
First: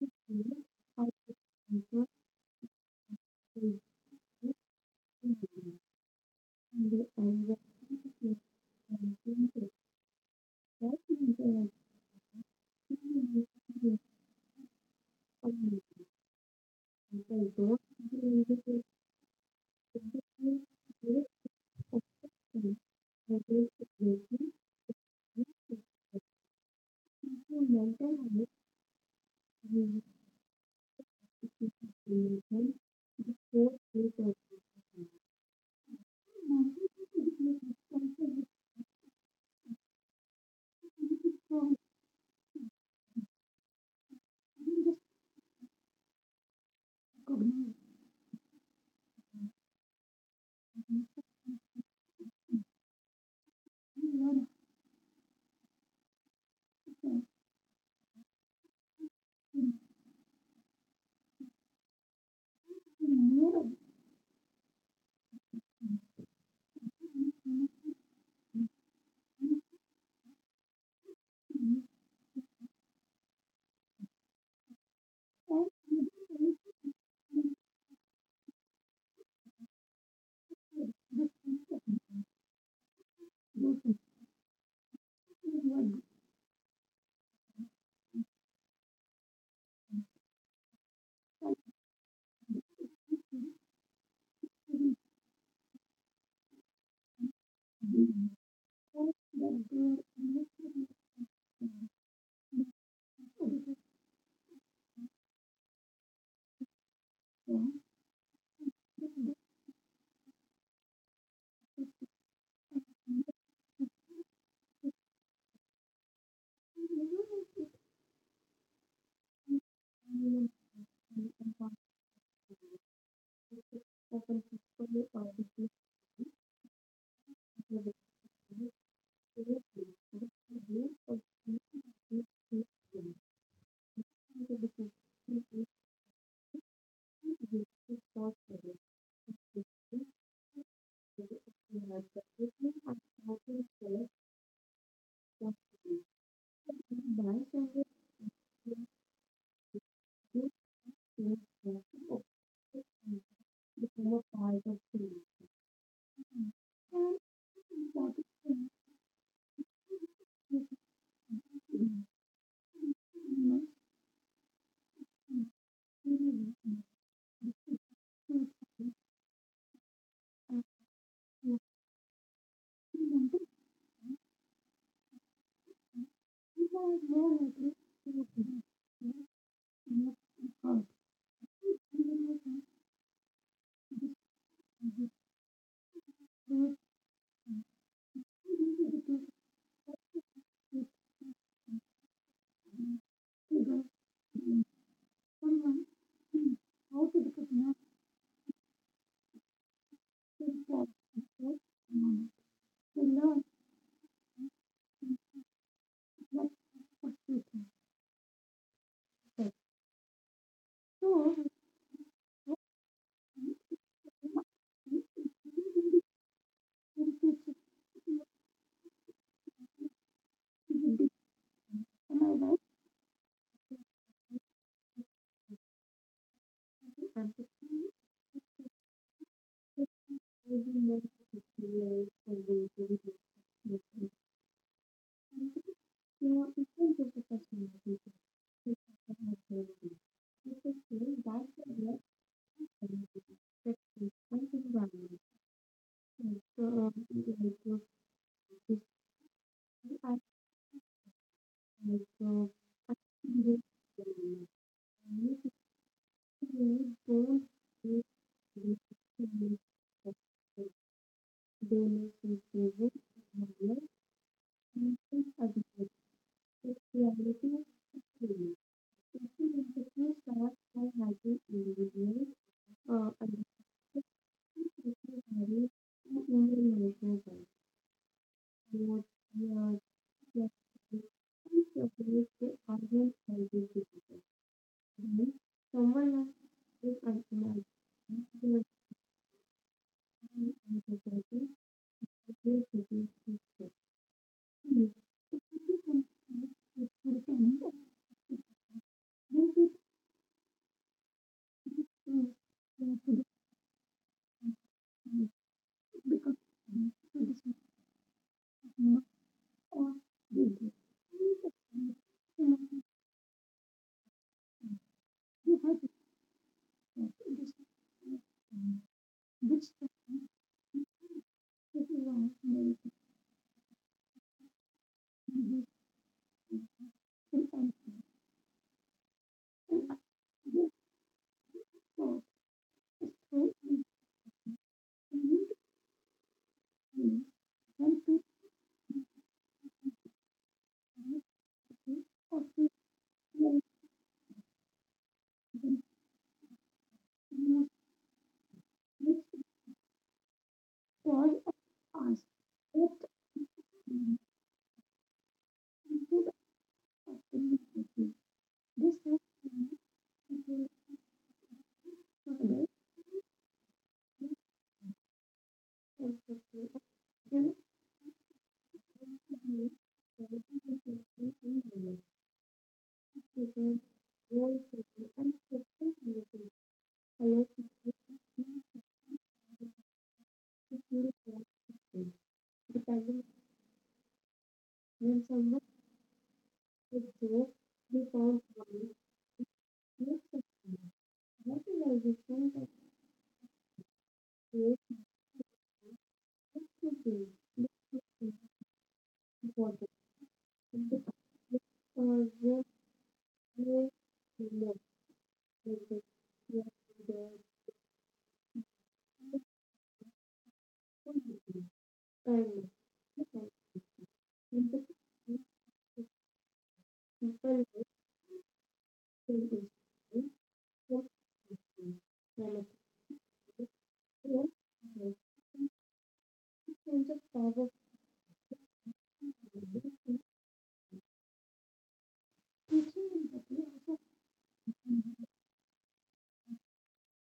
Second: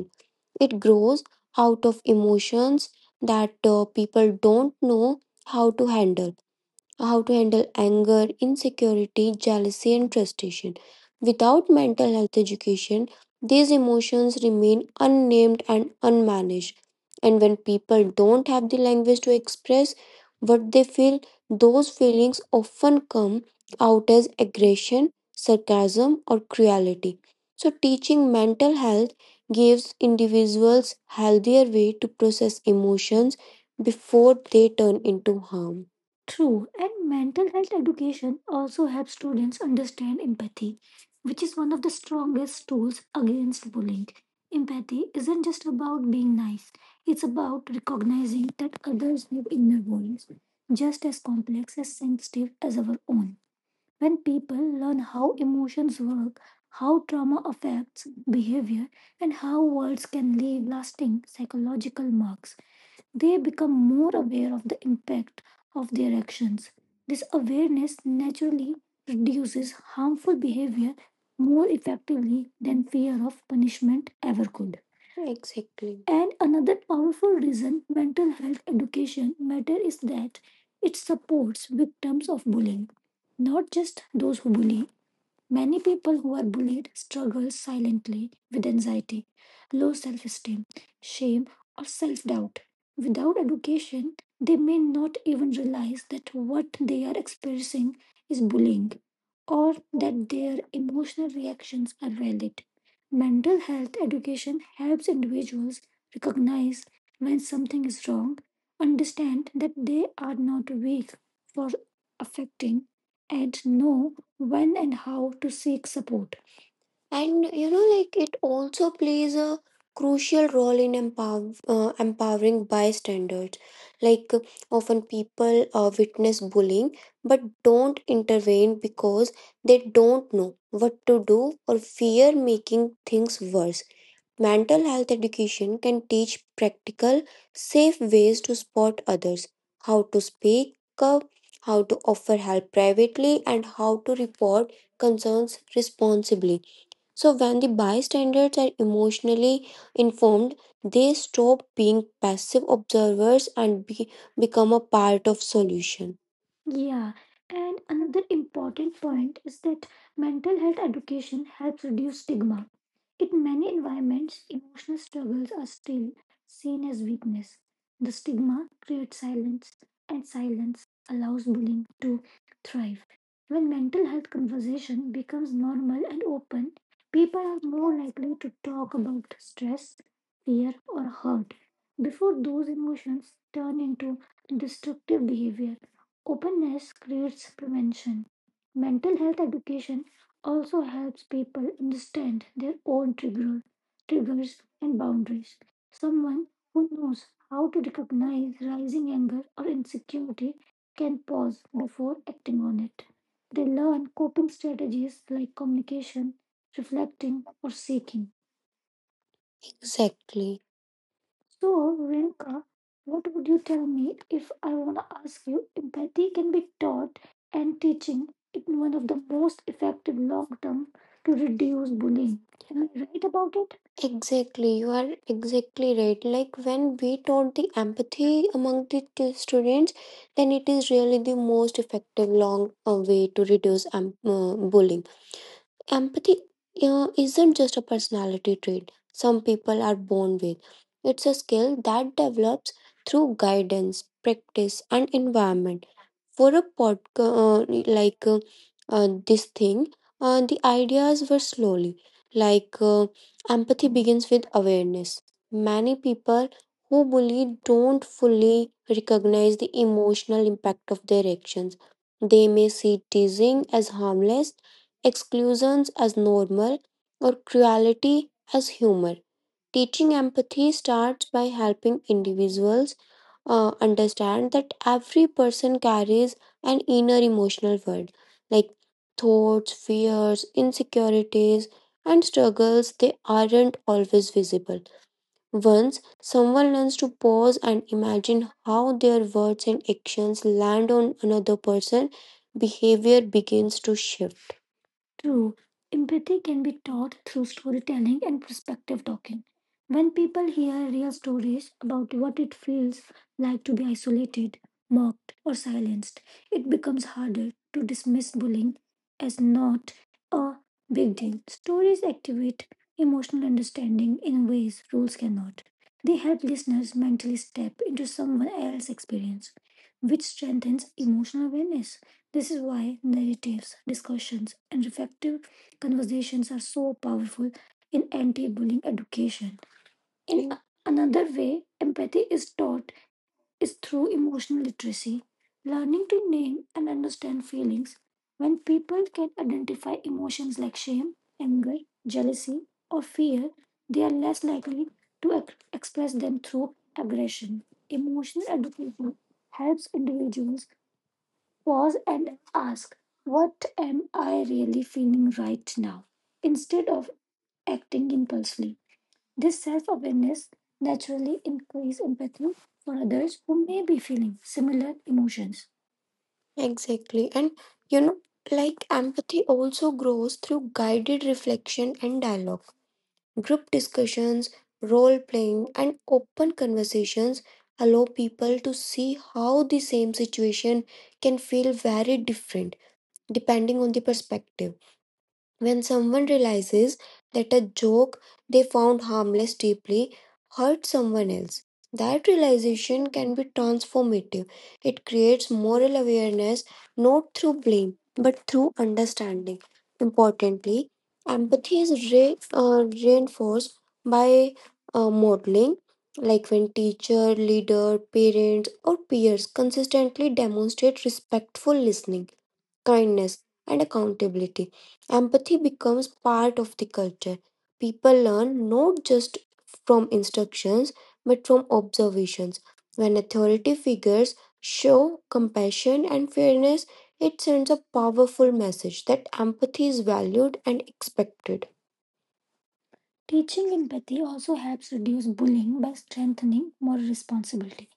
Speaker 2: know
Speaker 1: It
Speaker 2: how to
Speaker 1: grows out
Speaker 2: answer
Speaker 1: of
Speaker 2: to
Speaker 1: emotions that people
Speaker 2: this
Speaker 1: don't know how
Speaker 2: behavior.
Speaker 1: to handle
Speaker 2: And the
Speaker 1: how to handle
Speaker 2: thank
Speaker 1: anger, insecurity, jealousy, and frustration. Without mental health education, these emotions remain unnamed and unmanaged. And when people don't have the language to express what they feel, those feelings often come out as aggression, sarcasm, or cruelty. So, teaching mental health gives individuals healthier way to process emotions before they turn into harm. True, and mental health education also helps students understand empathy, which is one of the strongest tools against bullying. Empathy isn't just about being nice, it's about recognizing that others have inner worlds just as complex as sensitive as our own. When people learn how emotions work, how trauma affects behavior, and how words can leave lasting psychological marks, they become more aware of the impact of their actions. This awareness naturally reduces harmful behavior more effectively than fear of punishment ever could. Exactly. And another powerful reason mental health education matters is that it supports victims of bullying, not just those who bully. Many people who are bullied struggle silently with anxiety, low self esteem, shame, or self doubt. Without education, they may not even realize that what they are experiencing is bullying or that their emotional reactions are valid. Mental health education helps individuals recognize when something is wrong, understand that they are not weak for affecting, and know when and how to seek support. And you know like it also plays a crucial role in
Speaker 2: you.
Speaker 1: empowering bystanders. like
Speaker 2: Open
Speaker 1: uh,
Speaker 2: people
Speaker 1: Often
Speaker 2: are the people
Speaker 1: people witness bullying but
Speaker 2: that
Speaker 1: don't
Speaker 2: you
Speaker 1: intervene because
Speaker 2: feel
Speaker 1: they
Speaker 2: free
Speaker 1: don't
Speaker 2: to
Speaker 1: know
Speaker 2: do
Speaker 1: what
Speaker 2: or
Speaker 1: to do or
Speaker 2: do
Speaker 1: fear
Speaker 2: to
Speaker 1: making
Speaker 2: do.
Speaker 1: things worse.
Speaker 2: The decision
Speaker 1: Mental health
Speaker 2: is
Speaker 1: education can teach practical
Speaker 2: used to
Speaker 1: safe
Speaker 2: start
Speaker 1: ways
Speaker 2: the
Speaker 1: to spot others,
Speaker 2: decision
Speaker 1: how to speak
Speaker 2: to
Speaker 1: up, how to
Speaker 2: optimize the
Speaker 1: offer
Speaker 2: system
Speaker 1: help
Speaker 2: and
Speaker 1: privately,
Speaker 2: helping
Speaker 1: and how
Speaker 2: select
Speaker 1: to report concerns
Speaker 2: contribution.
Speaker 1: responsibly.
Speaker 2: By
Speaker 1: So,
Speaker 2: standard,
Speaker 1: when the bystanders
Speaker 2: you
Speaker 1: are emotionally
Speaker 2: do
Speaker 1: informed, they
Speaker 2: things
Speaker 1: stop
Speaker 2: that
Speaker 1: being
Speaker 2: you
Speaker 1: passive
Speaker 2: obviously
Speaker 1: observers and be,
Speaker 2: become a part of
Speaker 1: become
Speaker 2: the
Speaker 1: a part of
Speaker 2: solution.
Speaker 1: solution. Yeah,
Speaker 2: And
Speaker 1: and
Speaker 2: what is the
Speaker 1: another
Speaker 2: message
Speaker 1: important point is that
Speaker 2: in
Speaker 1: mental
Speaker 2: the message
Speaker 1: health education helps reduce stigma. In many environments, emotional struggles are still seen as weakness. The
Speaker 2: to you?
Speaker 1: stigma creates silence, and silence allows bullying to thrive.
Speaker 2: You
Speaker 1: When mental health conversation becomes normal and open,
Speaker 2: are more
Speaker 1: people are
Speaker 2: likely
Speaker 1: more likely to talk about stress,
Speaker 2: to
Speaker 1: fear,
Speaker 2: be.
Speaker 1: or hurt before
Speaker 2: Thank
Speaker 1: those emotions turn into destructive behavior. Openness creates prevention. Mental health education also helps people understand their own triggers and boundaries. Someone who knows how to recognize rising anger or insecurity can pause before acting on it. They learn coping strategies like communication, reflecting, or seeking. Exactly. So, Rinka, what would you tell me if I want to ask you? Empathy can be taught and teaching is one of the most effective long term to reduce bullying. Am I right about it? Exactly, you are exactly right. Like when we taught the empathy among the students, then it is really the most effective long way to reduce bullying. Empathy isn't just a personality trait some people are born with, it's a skill that develops through guidance, practice, and environment. For a podcast uh, like uh, this thing,
Speaker 2: you.
Speaker 1: the ideas were slowly
Speaker 2: मतलब
Speaker 1: like uh,
Speaker 2: अच्छी reels
Speaker 1: empathy begins with awareness.
Speaker 2: बनाना चाहिए
Speaker 1: Many people who
Speaker 2: इसीलिए phone
Speaker 1: bully don't
Speaker 2: एक
Speaker 1: fully
Speaker 2: दूसरे से
Speaker 1: recognize the
Speaker 2: मिलकर
Speaker 1: emotional impact of their actions.
Speaker 2: दोनों की
Speaker 1: They may
Speaker 2: चीज़ें
Speaker 1: see teasing as harmless, exclusions
Speaker 2: इसके
Speaker 1: as normal, or cruelty as humor. Teaching
Speaker 2: साथ साथ
Speaker 1: empathy starts
Speaker 2: हमारी
Speaker 1: by helping
Speaker 2: इंजीनियरिंग
Speaker 1: individuals
Speaker 2: और
Speaker 1: understand that
Speaker 2: अधिकतर
Speaker 1: every
Speaker 2: कृषि कार्य
Speaker 1: person carries
Speaker 2: को उम्र
Speaker 1: an inner
Speaker 2: निर्भर है
Speaker 1: emotional world, like
Speaker 2: और
Speaker 1: thoughts,
Speaker 2: यह
Speaker 1: fears, insecurities,
Speaker 2: इन
Speaker 1: and
Speaker 2: तकनीक के
Speaker 1: struggles, they
Speaker 2: आगे
Speaker 1: aren't always visible. Once
Speaker 2: संवर्धन एक
Speaker 1: someone learns to pause and
Speaker 2: अंतर्राष्ट्रीय
Speaker 1: imagine how their words and actions
Speaker 2: Toy
Speaker 1: land on another person, behavior begins to shift. True, empathy can be taught through storytelling and perspective talking. When people hear real stories about what it feels like to be isolated, mocked, or silenced, it becomes harder to dismiss bullying as not a big deal. Stories activate emotional understanding in ways rules cannot. They help listeners mentally step into someone else's experience, which strengthens emotional awareness. This is why narratives, discussions, and reflective conversations are so powerful in anti bullying education. In another way, empathy is taught is through emotional literacy, learning to name and understand feelings. When people can identify emotions like shame, anger, jealousy, or fear, they are less likely to express them through aggression. Emotional education helps individuals
Speaker 2: of
Speaker 1: pause
Speaker 2: us,
Speaker 1: and ask, "What am I really feeling right now?" instead of
Speaker 2: thank you.
Speaker 1: acting impulsively.
Speaker 2: This is the
Speaker 1: This self awareness
Speaker 2: musical
Speaker 1: naturally increases
Speaker 2: service
Speaker 1: empathy
Speaker 2: for
Speaker 1: for others who may be feeling similar emotions.
Speaker 2: the free
Speaker 1: Exactly.
Speaker 2: option
Speaker 1: And you know, like
Speaker 2: and to
Speaker 1: empathy
Speaker 2: be
Speaker 1: also grows through
Speaker 2: dedicated
Speaker 1: guided
Speaker 2: to English,
Speaker 1: reflection and dialogue. Group
Speaker 2: because
Speaker 1: discussions,
Speaker 2: all city
Speaker 1: role
Speaker 2: and
Speaker 1: playing,
Speaker 2: special
Speaker 1: and
Speaker 2: music
Speaker 1: open
Speaker 2: allows
Speaker 1: conversations
Speaker 2: you
Speaker 1: allow people to see how the same
Speaker 2: to
Speaker 1: situation
Speaker 2: feel
Speaker 1: can feel
Speaker 2: connected.
Speaker 1: very different
Speaker 2: Depending
Speaker 1: depending on the perspective.
Speaker 2: when someone
Speaker 1: When someone
Speaker 2: is
Speaker 1: realizes
Speaker 2: there,
Speaker 1: that a
Speaker 2: they
Speaker 1: joke
Speaker 2: found
Speaker 1: they
Speaker 2: money,
Speaker 1: found harmless deeply
Speaker 2: makes a
Speaker 1: hurt someone else, that
Speaker 2: motivation that
Speaker 1: realization can be transformative. It creates
Speaker 2: creates
Speaker 1: moral awareness
Speaker 2: a
Speaker 1: not through
Speaker 2: city.
Speaker 1: blame
Speaker 2: This
Speaker 1: but through
Speaker 2: is
Speaker 1: understanding.
Speaker 2: important.
Speaker 1: Importantly,
Speaker 2: This
Speaker 1: empathy is
Speaker 2: is for the
Speaker 1: reinforced
Speaker 2: way
Speaker 1: by
Speaker 2: love,
Speaker 1: modeling. Like
Speaker 2: because
Speaker 1: when
Speaker 2: we are
Speaker 1: teacher, leader,
Speaker 2: the
Speaker 1: parents, or peers consistently demonstrate respectful
Speaker 2: community,
Speaker 1: listening,
Speaker 2: kindness,
Speaker 1: kindness, and
Speaker 2: and
Speaker 1: accountability. Empathy
Speaker 2: empathy.
Speaker 1: becomes part of the culture. People
Speaker 2: People with
Speaker 1: learn not just
Speaker 2: skin
Speaker 1: from
Speaker 2: issues for free.
Speaker 1: instructions but from observations. When
Speaker 2: Manipulation
Speaker 1: authority figures show
Speaker 2: and
Speaker 1: compassion and fairness, it sends
Speaker 2: changes
Speaker 1: a
Speaker 2: power
Speaker 1: powerful message that empathy is
Speaker 2: creating
Speaker 1: valued
Speaker 2: and
Speaker 1: and expected.
Speaker 2: teaching
Speaker 1: Teaching empathy
Speaker 2: empathy as
Speaker 1: also
Speaker 2: a
Speaker 1: helps reduce bullying by strengthening moral responsibility.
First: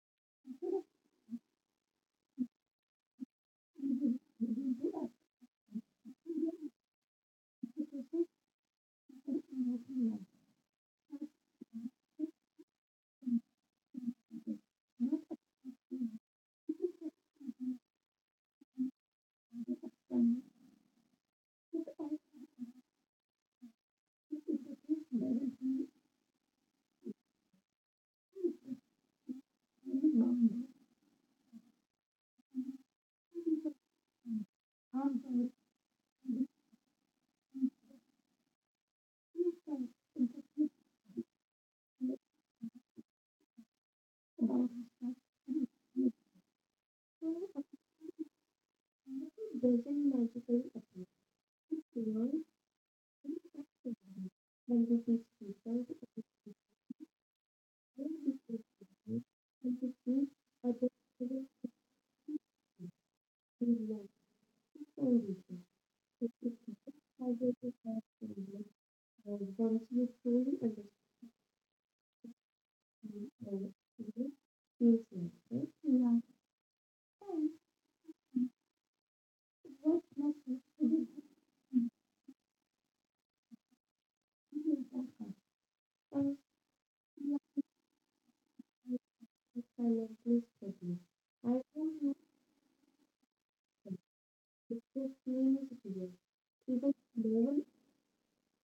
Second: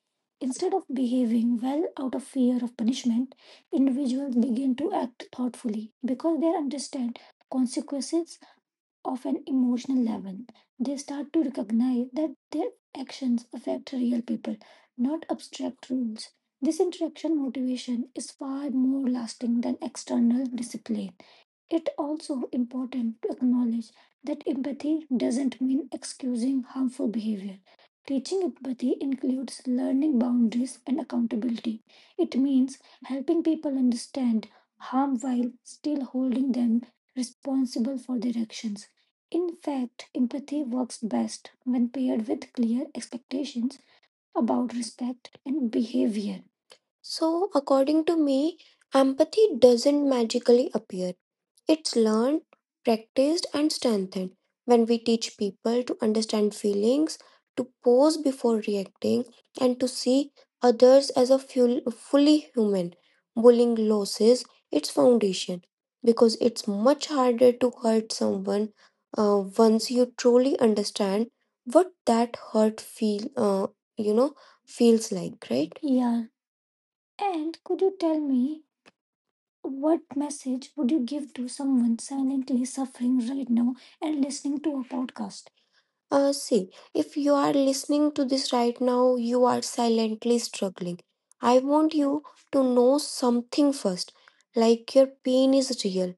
Speaker 1: Instead
Speaker 2: habit of
Speaker 1: of behaving well out of fear of punishment,
Speaker 2: living.
Speaker 1: individuals begin
Speaker 2: Living
Speaker 1: to
Speaker 2: to
Speaker 1: act thoughtfully because they understand
Speaker 2: appreciate
Speaker 1: consequences of an
Speaker 2: good
Speaker 1: emotional
Speaker 2: emotional life.
Speaker 1: level. They start to recognize that their actions affect real people, not abstract rules. This interaction motivation is far more lasting than
Speaker 2: Connected
Speaker 1: external discipline.
Speaker 2: on
Speaker 1: It also important to acknowledge that
Speaker 2: this
Speaker 1: empathy
Speaker 2: level,
Speaker 1: doesn't mean excusing harmful behavior. Teaching empathy includes learning
Speaker 2: many
Speaker 1: boundaries
Speaker 2: non-Muslim
Speaker 1: and accountability. It means helping people
Speaker 2: people
Speaker 1: understand harm
Speaker 2: are
Speaker 1: while
Speaker 2: directly
Speaker 1: still holding them responsible for their actions. In fact,
Speaker 2: confused
Speaker 1: empathy works best when paired with clear expectations
Speaker 2: about
Speaker 1: about respect and
Speaker 2: the nature
Speaker 1: behavior. So,
Speaker 2: of
Speaker 1: according to me, empathy
Speaker 2: beauty doesn't
Speaker 1: doesn't magically
Speaker 2: magically appear.
Speaker 1: appear. It's
Speaker 2: It learns
Speaker 1: learned, practiced, and strengthened
Speaker 2: when we teach
Speaker 1: when we
Speaker 2: people to
Speaker 1: teach
Speaker 2: appreciate
Speaker 1: people to understand
Speaker 2: the
Speaker 1: feelings,
Speaker 2: good
Speaker 1: to pause
Speaker 2: things
Speaker 1: before
Speaker 2: and to treat
Speaker 1: reacting,
Speaker 2: others
Speaker 1: and to
Speaker 2: with
Speaker 1: see others as a
Speaker 2: the
Speaker 1: fully
Speaker 2: love
Speaker 1: human.
Speaker 2: and
Speaker 1: Bullying
Speaker 2: condition.
Speaker 1: loses its
Speaker 2: किसी भी
Speaker 1: foundation because
Speaker 2: साझेदारी
Speaker 1: it's
Speaker 2: के
Speaker 1: much
Speaker 2: लिए
Speaker 1: harder to
Speaker 2: आप
Speaker 1: hurt
Speaker 2: बहुत
Speaker 1: someone
Speaker 2: बेहतरीन अध्यक्ष
Speaker 1: once you truly understand
Speaker 2: हैं
Speaker 1: what
Speaker 2: और
Speaker 1: that hurt feel
Speaker 2: इसलिए
Speaker 1: you know,
Speaker 2: इसके लिए आपका
Speaker 1: feels like, right?
Speaker 2: इस
Speaker 1: Yeah. And could you tell
Speaker 2: बहुत
Speaker 1: me
Speaker 2: महत्वपूर्ण
Speaker 1: what message would you give to someone silently
Speaker 2: बिंदु
Speaker 1: suffering
Speaker 2: पर
Speaker 1: right
Speaker 2: काम
Speaker 1: now and listening
Speaker 2: करेंगे
Speaker 1: to a podcast? See, if you are
Speaker 2: इसके साथ
Speaker 1: listening to this
Speaker 2: latest
Speaker 1: right
Speaker 2: चीज़
Speaker 1: now, you
Speaker 2: high
Speaker 1: are
Speaker 2: format
Speaker 1: silently struggling. I want you to know
Speaker 2: fixable नहीं
Speaker 1: something
Speaker 2: सीखेंगे
Speaker 1: first.
Speaker 2: लेकिन बहुत
Speaker 1: Like your pain is real,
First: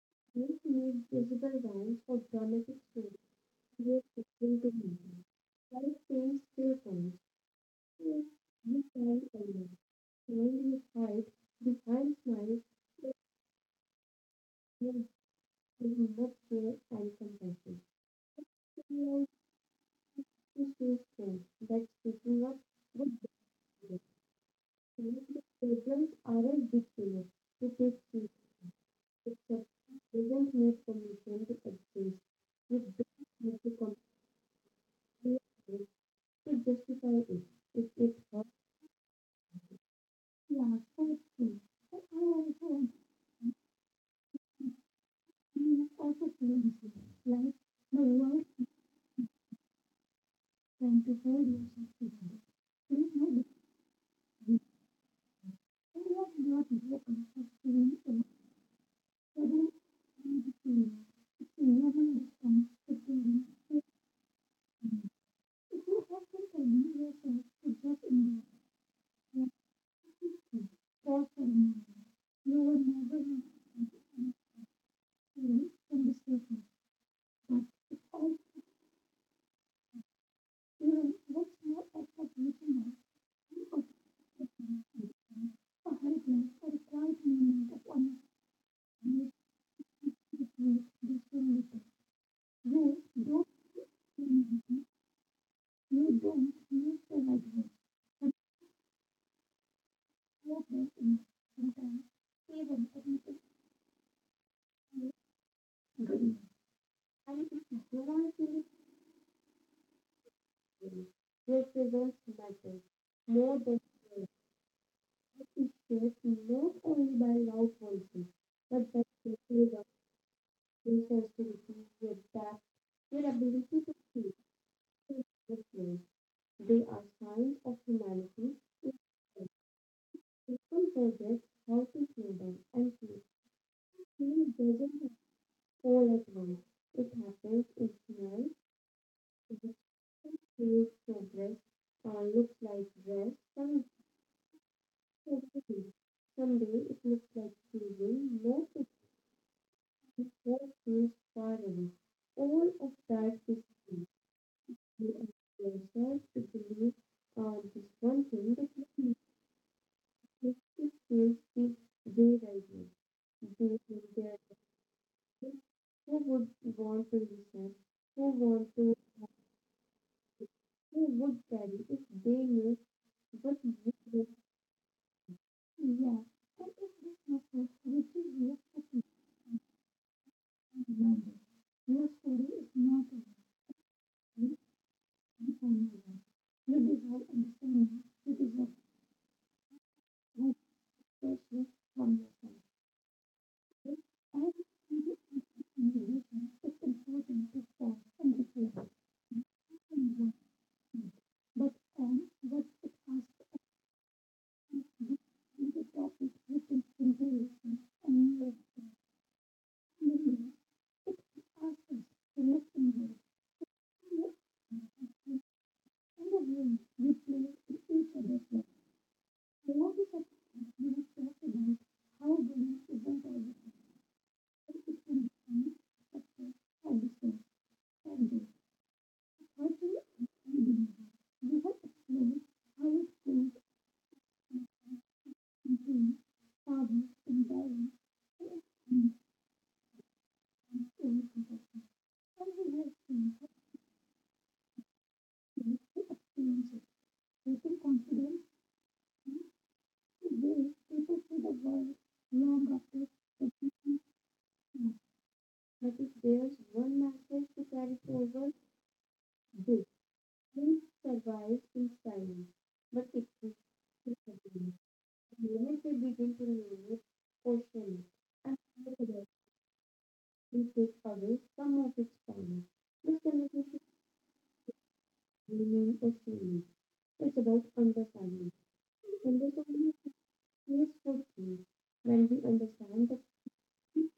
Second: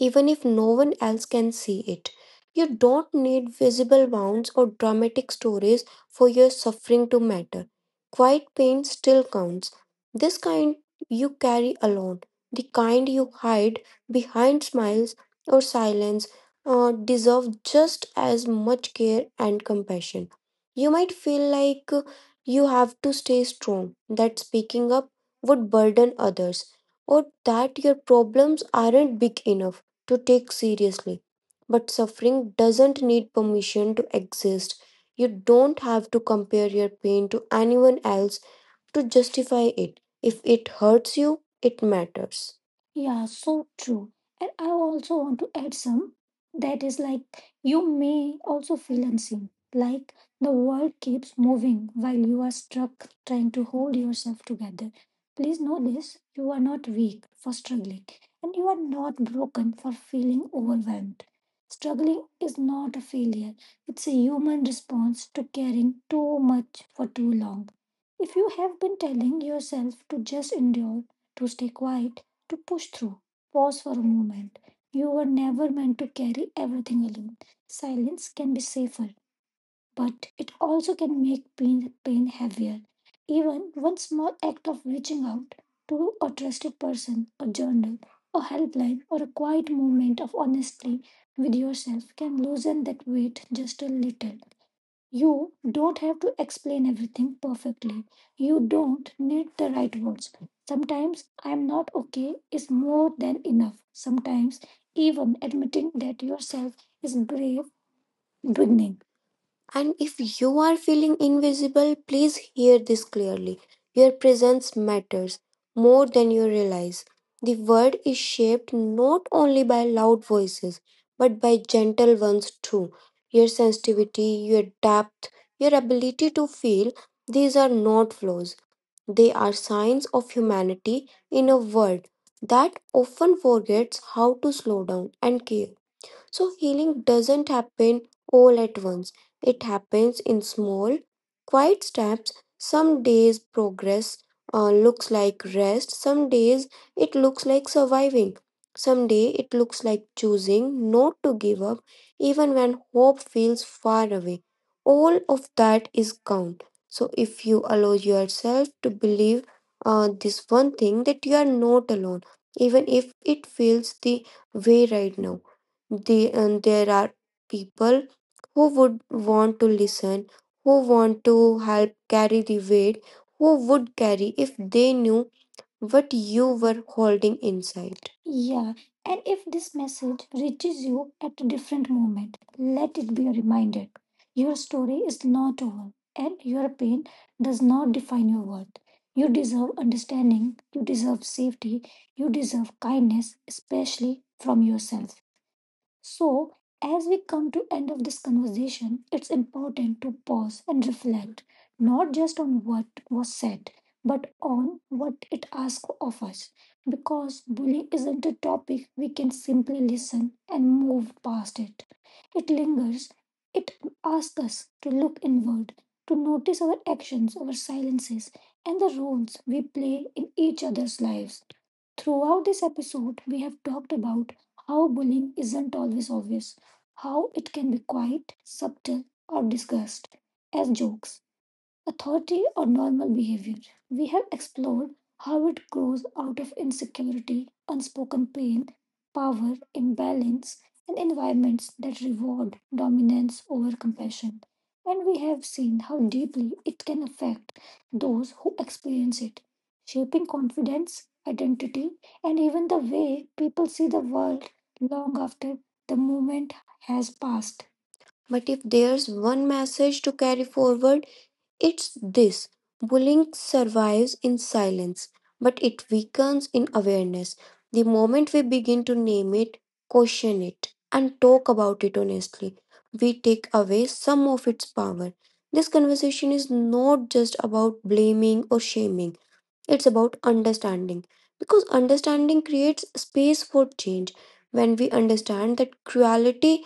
Speaker 1: even if no
Speaker 2: internet
Speaker 1: one else can
Speaker 2: ज़बरदस्त
Speaker 1: see
Speaker 2: rise
Speaker 1: it.
Speaker 2: कर रहा है कि
Speaker 1: You don't need
Speaker 2: स्टोर ये
Speaker 1: visible
Speaker 2: सिक्सटीन
Speaker 1: wounds
Speaker 2: तक
Speaker 1: or
Speaker 2: नहीं है
Speaker 1: dramatic
Speaker 2: यार
Speaker 1: stories
Speaker 2: टेंस
Speaker 1: for your
Speaker 2: फिर
Speaker 1: suffering to matter. Quiet pain still counts. This kind you carry alone, the kind you hide behind
Speaker 2: से �
Speaker 1: smiles or
Speaker 2: This is not
Speaker 1: silence
Speaker 2: fair and compassion.
Speaker 1: deserve just as much
Speaker 2: Civilized
Speaker 1: care and compassion.
Speaker 2: issues
Speaker 1: You might
Speaker 2: change,
Speaker 1: feel
Speaker 2: but
Speaker 1: like
Speaker 2: speaking up
Speaker 1: you
Speaker 2: with
Speaker 1: have to stay
Speaker 2: dignity.
Speaker 1: strong, that speaking up would
Speaker 2: Politically,
Speaker 1: burden
Speaker 2: aren't
Speaker 1: others,
Speaker 2: dictated
Speaker 1: or
Speaker 2: to take
Speaker 1: that your
Speaker 2: seats.
Speaker 1: problems aren't big
Speaker 2: Exception
Speaker 1: enough to
Speaker 2: doesn't
Speaker 1: take
Speaker 2: need permission
Speaker 1: seriously.
Speaker 2: to
Speaker 1: But
Speaker 2: exist.
Speaker 1: suffering
Speaker 2: You don't
Speaker 1: doesn't need
Speaker 2: need to compare
Speaker 1: permission to exist. You don't
Speaker 2: it
Speaker 1: have to compare your pain to
Speaker 2: to
Speaker 1: anyone
Speaker 2: justify
Speaker 1: else
Speaker 2: it.
Speaker 1: to
Speaker 2: If it
Speaker 1: justify it.
Speaker 2: hurts,
Speaker 1: If it hurts you, it matters. Yeah,
Speaker 2: laugh or
Speaker 1: so
Speaker 2: scream.
Speaker 1: true. And
Speaker 2: But I
Speaker 1: I
Speaker 2: also
Speaker 1: also want to add some that is like you
Speaker 2: you
Speaker 1: may
Speaker 2: also
Speaker 1: also feel
Speaker 2: feel this
Speaker 1: unseen.
Speaker 2: way. Like
Speaker 1: Like
Speaker 2: the
Speaker 1: the
Speaker 2: world
Speaker 1: world
Speaker 2: is
Speaker 1: keeps moving while you are struck
Speaker 2: trying
Speaker 1: trying
Speaker 2: to
Speaker 1: to
Speaker 2: hold
Speaker 1: hold
Speaker 2: yourself
Speaker 1: yourself
Speaker 2: together.
Speaker 1: together.
Speaker 2: There
Speaker 1: Please
Speaker 2: is
Speaker 1: know
Speaker 2: no
Speaker 1: this, you are not
Speaker 2: difference.
Speaker 1: weak for struggling, and you
Speaker 2: Everyone
Speaker 1: are
Speaker 2: is not
Speaker 1: not
Speaker 2: here
Speaker 1: broken
Speaker 2: on
Speaker 1: for
Speaker 2: suffering
Speaker 1: feeling
Speaker 2: or
Speaker 1: overwhelmed.
Speaker 2: struggling.
Speaker 1: Struggling is not a failure, it's a human response to caring too much for too long. If you have been telling yourself to just endure, to stay quiet, to push through, pause for a moment. You were never meant to carry everything alone. Silence can be safer, but it also can make pain heavier. Even one small act of reaching out to a trusted person, a journal, a helpline, or a quiet moment of honesty with yourself can loosen that weight just a little. You don't have to explain everything perfectly. You don't need the right words. Sometimes I'm not okay is more than enough. Sometimes even admitting that yourself is brave
Speaker 2: Good.
Speaker 1: beginning.
Speaker 2: And
Speaker 1: And if you are
Speaker 2: vulnerability
Speaker 1: feeling invisible, please hear this clearly. Your
Speaker 2: represents
Speaker 1: presence
Speaker 2: matters
Speaker 1: matters
Speaker 2: more
Speaker 1: more
Speaker 2: than
Speaker 1: than you
Speaker 2: fear.
Speaker 1: realize. The
Speaker 2: It
Speaker 1: world
Speaker 2: is
Speaker 1: is
Speaker 2: shaped
Speaker 1: shaped
Speaker 2: not
Speaker 1: not
Speaker 2: only
Speaker 1: only
Speaker 2: by
Speaker 1: by
Speaker 2: loud
Speaker 1: loud
Speaker 2: voices,
Speaker 1: voices,
Speaker 2: but
Speaker 1: but
Speaker 2: by
Speaker 1: by
Speaker 2: social
Speaker 1: gentle
Speaker 2: reactions,
Speaker 1: ones too. Your sensitivity,
Speaker 2: sensitivity,
Speaker 1: your
Speaker 2: with that
Speaker 1: depth, your
Speaker 2: their ability
Speaker 1: ability
Speaker 2: to
Speaker 1: to
Speaker 2: feel
Speaker 1: feel, these are
Speaker 2: and
Speaker 1: not
Speaker 2: express.
Speaker 1: flaws. They
Speaker 2: They are
Speaker 1: are
Speaker 2: signs
Speaker 1: signs
Speaker 2: of
Speaker 1: of
Speaker 2: humanity.
Speaker 1: humanity
Speaker 2: If
Speaker 1: in a world that
Speaker 2: people
Speaker 1: often
Speaker 2: forget
Speaker 1: forgets
Speaker 2: how
Speaker 1: how to
Speaker 2: to feel
Speaker 1: slow
Speaker 2: them
Speaker 1: down
Speaker 2: and
Speaker 1: and
Speaker 2: feel.
Speaker 1: care. So, healing
Speaker 2: Healing doesn't
Speaker 1: doesn't
Speaker 2: happen
Speaker 1: happen all
Speaker 2: all
Speaker 1: at
Speaker 2: at once.
Speaker 1: once,
Speaker 2: It
Speaker 1: it
Speaker 2: happens
Speaker 1: happens
Speaker 2: in
Speaker 1: in small,
Speaker 2: small,
Speaker 1: quiet steps.
Speaker 2: distinct
Speaker 1: Some
Speaker 2: ways.
Speaker 1: days
Speaker 2: Progress
Speaker 1: progress
Speaker 2: looks
Speaker 1: looks
Speaker 2: like
Speaker 1: like
Speaker 2: rest,
Speaker 1: rest, some
Speaker 2: some.
Speaker 1: days it looks like surviving,
Speaker 2: Exactly.
Speaker 1: some day
Speaker 2: Someday it
Speaker 1: it
Speaker 2: looks
Speaker 1: looks
Speaker 2: like
Speaker 1: like
Speaker 2: choosing
Speaker 1: choosing not
Speaker 2: not
Speaker 1: to
Speaker 2: to
Speaker 1: give up even when
Speaker 2: keep what
Speaker 1: hope
Speaker 2: feels
Speaker 1: feels far away.
Speaker 2: foreign.
Speaker 1: All
Speaker 2: All of
Speaker 1: of that
Speaker 2: that is
Speaker 1: is
Speaker 2: free.
Speaker 1: count. So, if you
Speaker 2: You
Speaker 1: allow
Speaker 2: ask
Speaker 1: yourself
Speaker 2: yourself
Speaker 1: to
Speaker 2: to
Speaker 1: believe
Speaker 2: believe this
Speaker 1: this one
Speaker 2: one
Speaker 1: thing,
Speaker 2: thing that
Speaker 1: that
Speaker 2: you
Speaker 1: you are
Speaker 2: think
Speaker 1: not alone, even
Speaker 2: it
Speaker 1: if it
Speaker 2: feels
Speaker 1: feels the
Speaker 2: the
Speaker 1: way
Speaker 2: way right
Speaker 1: right
Speaker 2: now.
Speaker 1: now
Speaker 2: They in
Speaker 1: the and
Speaker 2: their
Speaker 1: there are
Speaker 2: lives,
Speaker 1: people
Speaker 2: who
Speaker 1: who
Speaker 2: would
Speaker 1: would
Speaker 2: want
Speaker 1: want
Speaker 2: to
Speaker 1: to
Speaker 2: listen?
Speaker 1: listen,
Speaker 2: Who
Speaker 1: who
Speaker 2: want
Speaker 1: want to
Speaker 2: to
Speaker 1: help carry the weight, who
Speaker 2: who
Speaker 1: would
Speaker 2: would
Speaker 1: carry
Speaker 2: carry if
Speaker 1: if
Speaker 2: they
Speaker 1: they knew
Speaker 2: knew what
Speaker 1: what
Speaker 2: you
Speaker 1: you
Speaker 2: were,
Speaker 1: were holding inside.
Speaker 2: yeah.
Speaker 1: Yeah,
Speaker 2: And
Speaker 1: and
Speaker 2: if
Speaker 1: if
Speaker 2: this
Speaker 1: this
Speaker 2: happens,
Speaker 1: message
Speaker 2: which is
Speaker 1: reaches
Speaker 2: what
Speaker 1: you
Speaker 2: the
Speaker 1: at a
Speaker 2: people
Speaker 1: different moment, let it be a reminder.
Speaker 2: demanded.
Speaker 1: Your
Speaker 2: Your
Speaker 1: story
Speaker 2: story is
Speaker 1: is
Speaker 2: not.
Speaker 1: not over, and your
Speaker 2: You
Speaker 1: pain does not define your worth. You deserve
Speaker 2: deserve understanding.
Speaker 1: understanding,
Speaker 2: You
Speaker 1: you
Speaker 2: deserve
Speaker 1: deserve safety, you deserve
Speaker 2: more
Speaker 1: kindness,
Speaker 2: than
Speaker 1: especially from
Speaker 2: some people.
Speaker 1: yourself.
Speaker 2: I just
Speaker 1: So, as we come
Speaker 2: need to
Speaker 1: to end of this
Speaker 2: understand
Speaker 1: conversation,
Speaker 2: that
Speaker 1: it's
Speaker 2: it's
Speaker 1: important
Speaker 2: important
Speaker 1: to
Speaker 2: to fall
Speaker 1: pause
Speaker 2: and
Speaker 1: and
Speaker 2: recover
Speaker 1: reflect not just on
Speaker 2: from what's
Speaker 1: what was
Speaker 2: been.
Speaker 1: said,
Speaker 2: But
Speaker 1: but
Speaker 2: on
Speaker 1: on what
Speaker 2: what's
Speaker 1: it asks
Speaker 2: past,
Speaker 1: of us.
Speaker 2: you
Speaker 1: Because bullying
Speaker 2: need
Speaker 1: isn't a
Speaker 2: to stop.
Speaker 1: topic
Speaker 2: Recently,
Speaker 1: we
Speaker 2: I've
Speaker 1: can
Speaker 2: been feeling a
Speaker 1: simply
Speaker 2: little anxious.
Speaker 1: listen and move past it. It
Speaker 2: I'm not sure what's going
Speaker 1: lingers,
Speaker 2: on.
Speaker 1: it
Speaker 2: I'm
Speaker 1: asks us to look inward, to notice our actions, our silences, and the roles we play in each other's lives. Throughout this episode, we
Speaker 2: just
Speaker 1: have
Speaker 2: not
Speaker 1: talked
Speaker 2: feeling myself.
Speaker 1: about
Speaker 2: I'm
Speaker 1: how
Speaker 2: not
Speaker 1: bullying
Speaker 2: sure
Speaker 1: isn't
Speaker 2: how to fix
Speaker 1: always
Speaker 2: it.
Speaker 1: obvious, how it can be quite subtle or disguised as jokes, authority or normal behavior. We have explored how it grows out of insecurity, unspoken pain, power, imbalance, and environments that reward dominance over compassion. And we have seen how deeply it can affect those who experience it, shaping confidence, identity, and even the way people see the world long after the moment has passed.
Speaker 2: But
Speaker 1: But
Speaker 2: if
Speaker 1: if
Speaker 2: there's
Speaker 1: there's one
Speaker 2: one message
Speaker 1: message to
Speaker 2: to
Speaker 1: carry
Speaker 2: carry forward,
Speaker 1: forward, it's
Speaker 2: this
Speaker 1: this:
Speaker 2: will
Speaker 1: bullying
Speaker 2: survive
Speaker 1: survives
Speaker 2: in
Speaker 1: in
Speaker 2: silence.
Speaker 1: silence,
Speaker 2: But
Speaker 1: but
Speaker 2: it
Speaker 1: it
Speaker 2: will
Speaker 1: weakens
Speaker 2: still
Speaker 1: in
Speaker 2: continue.
Speaker 1: awareness. The
Speaker 2: Limit
Speaker 1: moment
Speaker 2: will
Speaker 1: we
Speaker 2: begin
Speaker 1: begin
Speaker 2: to
Speaker 1: to name
Speaker 2: remove, it,
Speaker 1: it, question
Speaker 2: question
Speaker 1: it,
Speaker 2: it, and
Speaker 1: and
Speaker 2: look
Speaker 1: talk
Speaker 2: at it
Speaker 1: about it honestly, we
Speaker 2: will take
Speaker 1: take away
Speaker 2: away
Speaker 1: some
Speaker 2: some of
Speaker 1: of
Speaker 2: its
Speaker 1: its
Speaker 2: power.
Speaker 1: power.
Speaker 2: This
Speaker 1: This
Speaker 2: conversation
Speaker 1: conversation is not just about blaming
Speaker 2: remain a
Speaker 1: or
Speaker 2: series.
Speaker 1: shaming. It's
Speaker 2: It's about
Speaker 1: about
Speaker 2: understanding.
Speaker 1: understanding, because
Speaker 2: Understanding
Speaker 1: understanding
Speaker 2: is
Speaker 1: creates
Speaker 2: place
Speaker 1: space
Speaker 2: for
Speaker 1: for change.
Speaker 2: change.
Speaker 1: When
Speaker 2: When we
Speaker 1: we
Speaker 2: understand
Speaker 1: understand
Speaker 2: the
Speaker 1: that cruelty